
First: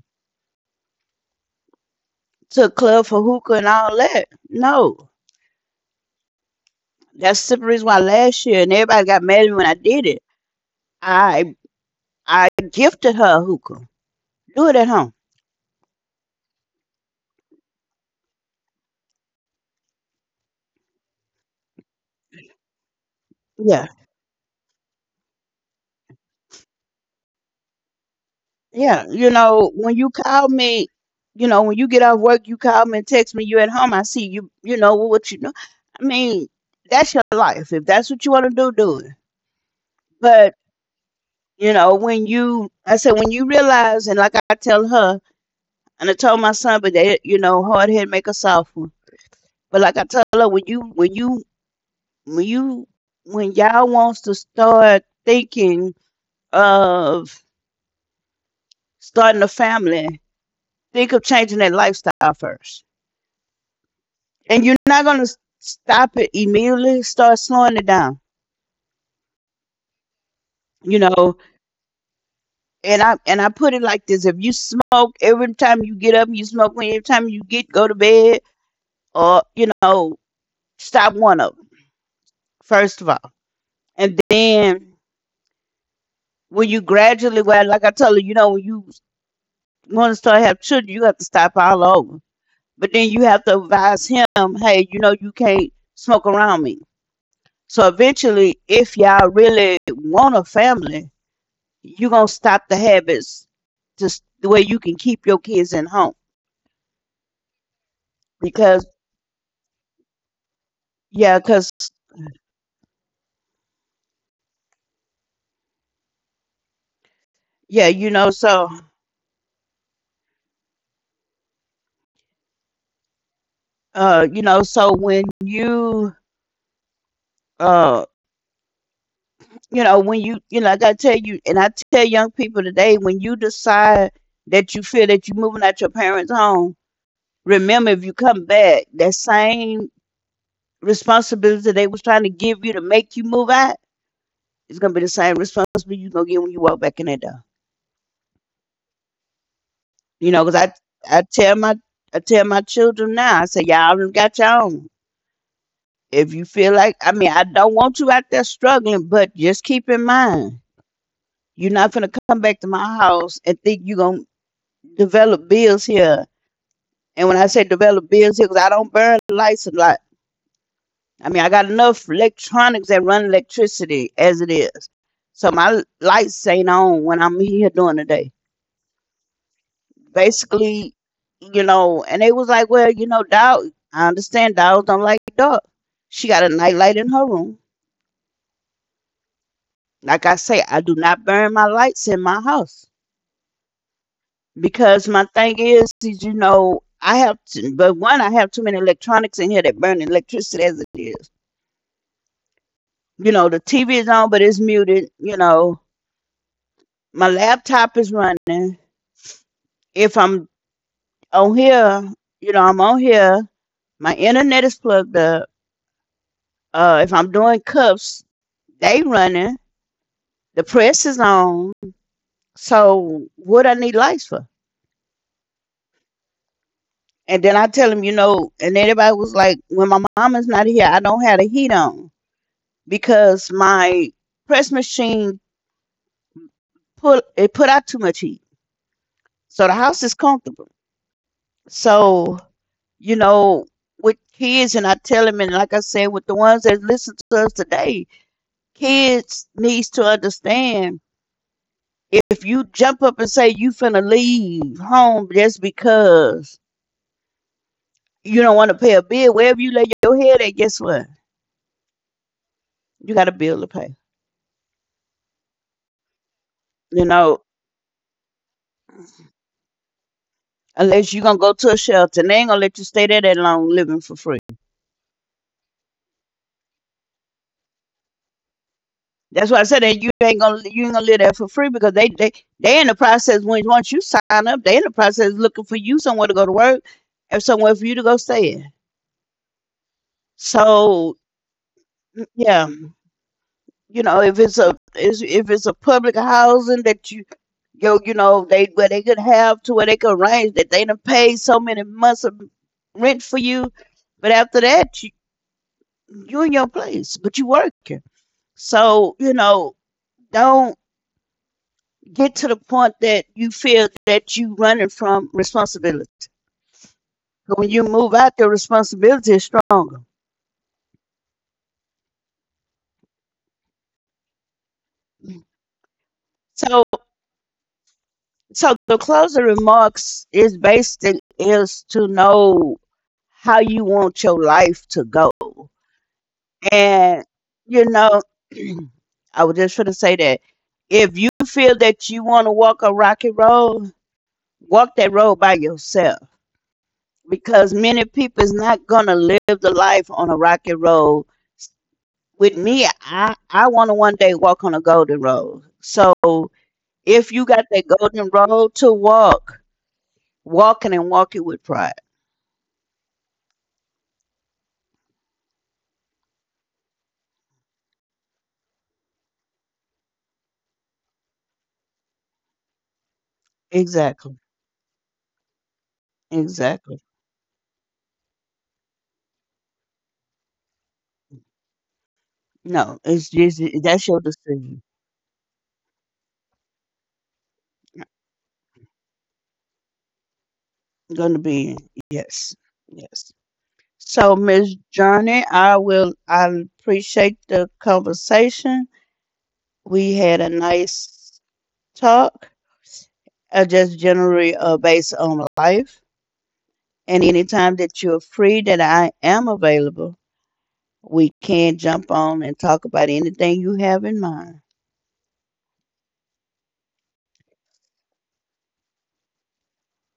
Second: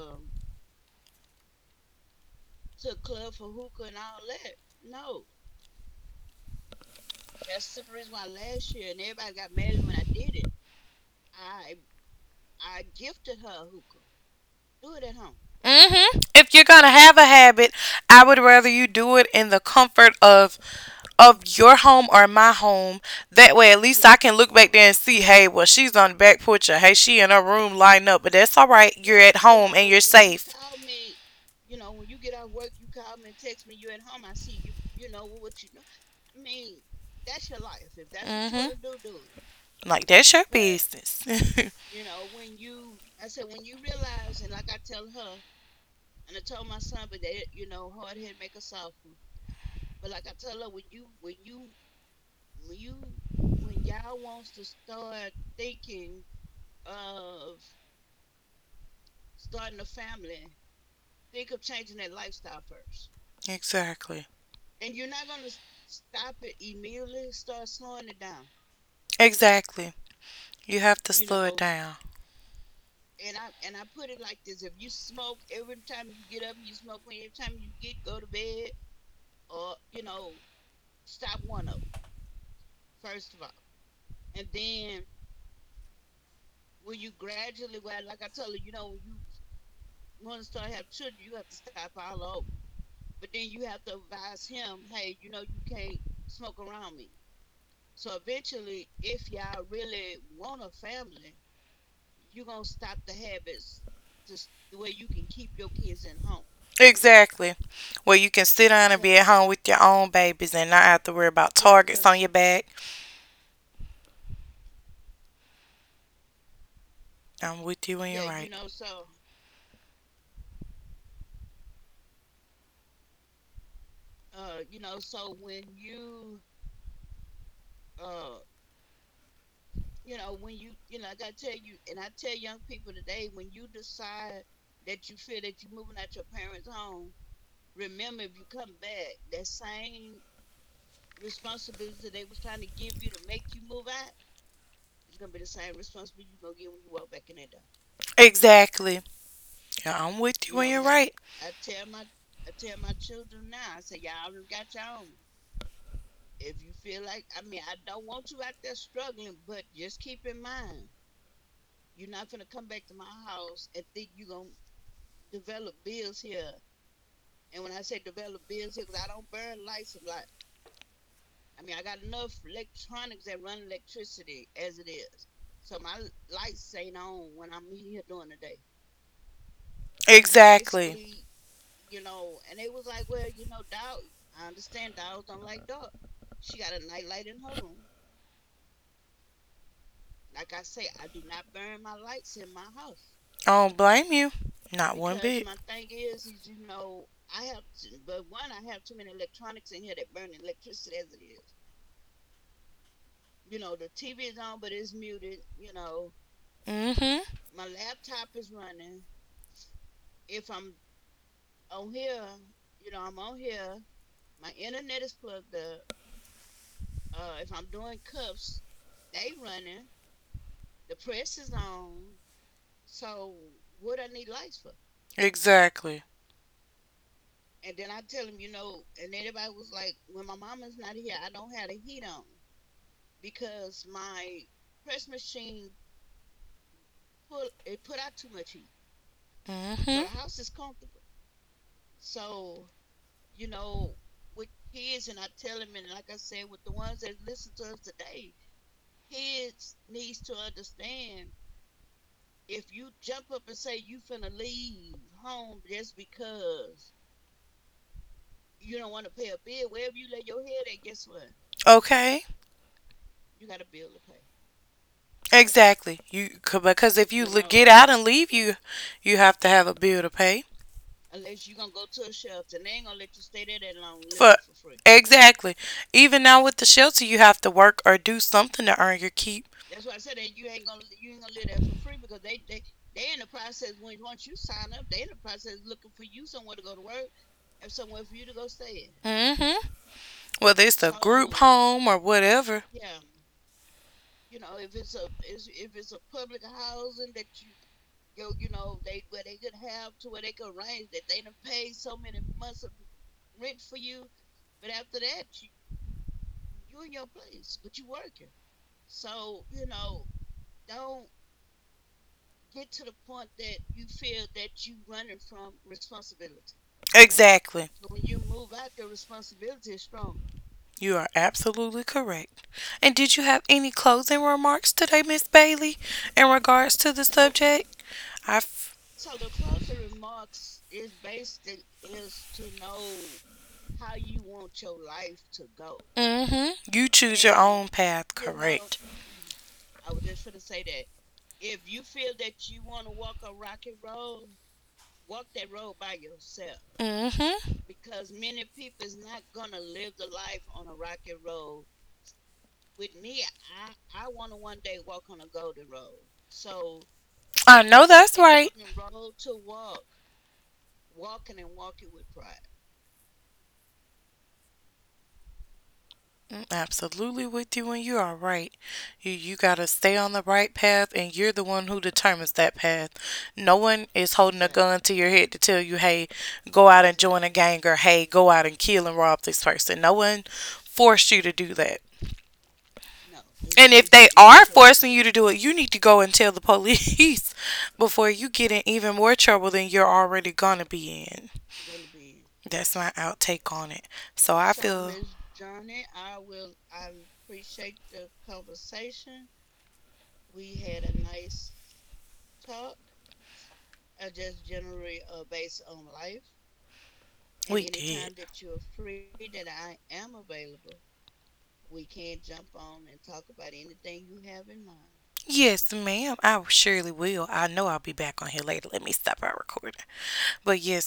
S2: to a club for hookah and all that. No, that's the reason why last year and everybody got mad at me when I did it. I I gifted her a hookah. Do it at home.
S1: Mm-hmm. If you're gonna have a habit, I would rather you do it in the comfort of your home or my home. That way at
S2: Yeah,
S1: least I can look back there and see, hey, well she's on the back porch or hey, she in her room lighting up, but that's all right.
S2: yeah.
S1: You're
S2: You
S1: at home
S2: know,
S1: and
S2: when
S1: you're
S2: you
S1: safe.
S2: call me, you know, when you get off work, you call me and text me. You at home? I see you. You know what you know. I mean, that's your life. If that's what you want to do, do it.
S1: Hmm. Like that's your But
S2: But.
S1: business. [laughs]
S2: You know, when you, I said, when you realize, and like I tell her, and I told my son, but they, you know, hard head make a soft one. But like I tell her, when you, when y'all wants to start thinking of starting a family, think of changing that lifestyle first.
S1: exactly.
S2: And you're not gonna stop it immediately. Start slowing it down.
S1: Exactly. You have
S2: You
S1: to slow
S2: know,
S1: it down.
S2: and I put it like this: if you smoke every time you get up, you smoke every time you get go to bed, or you know. Stop one of them, first of all. And then when you gradually, well, like I tell you, you know, when you want to start have children, you have to stop all over. But then you have to advise him, hey, you know, you can't smoke around me. So eventually, if y'all really want a family, you're going to stop the habits just the way you can keep your kids in home.
S1: Exactly. Where you can sit down
S2: Because,
S1: and be at home with your own babies and not have to worry
S2: yeah,
S1: about
S2: because,
S1: targets on your back. I'm with
S2: yeah,
S1: you when
S2: you
S1: you're
S2: know,
S1: right.
S2: so, you know, uh. you know, when you know, like I gotta tell you, and I tell young people today, when you decide that you feel that you're moving out your parents' home, remember if you come back, that same responsibility they was trying to give you to make you move out, it's gonna be the same responsibility you're gonna get when you walk back in that door.
S1: Exactly. Yeah, I'm
S2: You
S1: with you
S2: know, 'cause
S1: when you're right.
S2: I tell my, I tell my children now, I say, y'all done got your own. If you feel like, I mean, I don't want you out there struggling, but just keep in mind, you're not gonna come back to my house and think you're gonna develop bills here. And when I say develop bills here, because I don't burn lights a lot. I mean, I got enough electronics that run electricity as it is. So my lights ain't on when I'm here during the day. Basically,
S1: Exactly.
S2: you know, and they was like, well, you know, dog, I understand dogs don't like dark. She got a night light in her room. Like I say, I do not burn my lights in my house
S1: I don't blame you. Not
S2: because
S1: one
S2: my
S1: bit.
S2: thing is you know, I have to, but one, I have too many electronics in here that burn electricity as it is. You know, the TV is on, but it's muted. You know,
S1: Mm-hmm.
S2: my laptop is running. If I'm on here, you know, I'm on here. My internet is plugged up. If I'm doing cups, they running. The press is on. So what I need lights for?
S1: Exactly.
S2: And then I tell them, you know, and everybody was like, when my mom is not here, I don't have the heat on because my press machine put out too much heat. So the house
S1: Mm-hmm.
S2: is comfortable. So you know, with kids, and I tell them, and like I said, with the ones that listen to us today, kids needs to understand if you jump up and say you finna leave home just because you don't want to pay a bill, wherever you lay your head at, guess what?
S1: Okay.
S2: You got a bill to pay.
S1: Exactly. Because
S2: You
S1: if you
S2: know,
S1: get out and leave, you have to have a bill to pay.
S2: unless you're gonna go to a shelter, and they
S1: And
S2: ain't gonna let you stay there that long living for
S1: for
S2: free.
S1: exactly. Even now with the shelter, you have to work or do something to earn your keep.
S2: That's why I said that you ain't gonna live there for free because they in the process when once you sign up, they in the process looking for you somewhere to go to work and somewhere for you to go stay in.
S1: Mm-hmm. Whether it's a
S2: So
S1: group home or whatever.
S2: yeah, you know if it's a public housing that you know they where they could arrange that they done pay so many months of rent for you, but after that you in your place but you working. So you know don't. Get to the point that you feel that you are running from responsibility.
S1: Exactly.
S2: But when you move out, the responsibility is stronger.
S1: You are absolutely correct. And did you have any closing remarks today, Miss Bailey, in regards to
S2: So,
S1: the subject? I. F-
S2: so the closing remarks is based in, is to know how you want your life to go,
S1: mm-hmm. You choose your
S2: and
S1: And own And
S2: you
S1: path. You
S2: know, [clears throat]
S1: correct.
S2: I was just trying to say that if you feel that you want to walk a rocky road, walk that road by yourself
S1: Mm-hmm.
S2: because many people is not gonna live the life on a rocky road with me, I want to one day walk on a golden road. So if you
S1: I
S2: got
S1: know
S2: that
S1: that's
S2: golden
S1: right.
S2: road to walk, walking and walk it with pride.
S1: Mm, absolutely with you, and you are right. You gotta stay on the right path, and you're the one who determines that path. No one is holding a
S2: Exactly.
S1: gun to your head to tell you, "Hey, go out and
S2: Exactly.
S1: join a gang," or "Hey, go out and kill and rob this person." No one forced you to do that.
S2: No, it's just
S1: And if they
S2: that's your
S1: are forcing
S2: decision.
S1: you to do it, you need to go and tell the police [laughs] before you get in even more trouble than you're already gonna be in.
S2: Going to be yes,
S1: That's my
S2: yes.
S1: outtake on it. So
S2: So
S1: I
S2: Miss
S1: feel
S2: Journey, I will. I appreciate the conversation. We had a nice talk. Just generally based on life. And
S1: we
S2: anytime that
S1: did.
S2: you're free, that I am available we can jump on and talk about anything you have in mind.
S1: Yes, ma'am. I surely will. I know I'll be back on here later. Let me stop our recording. But yes.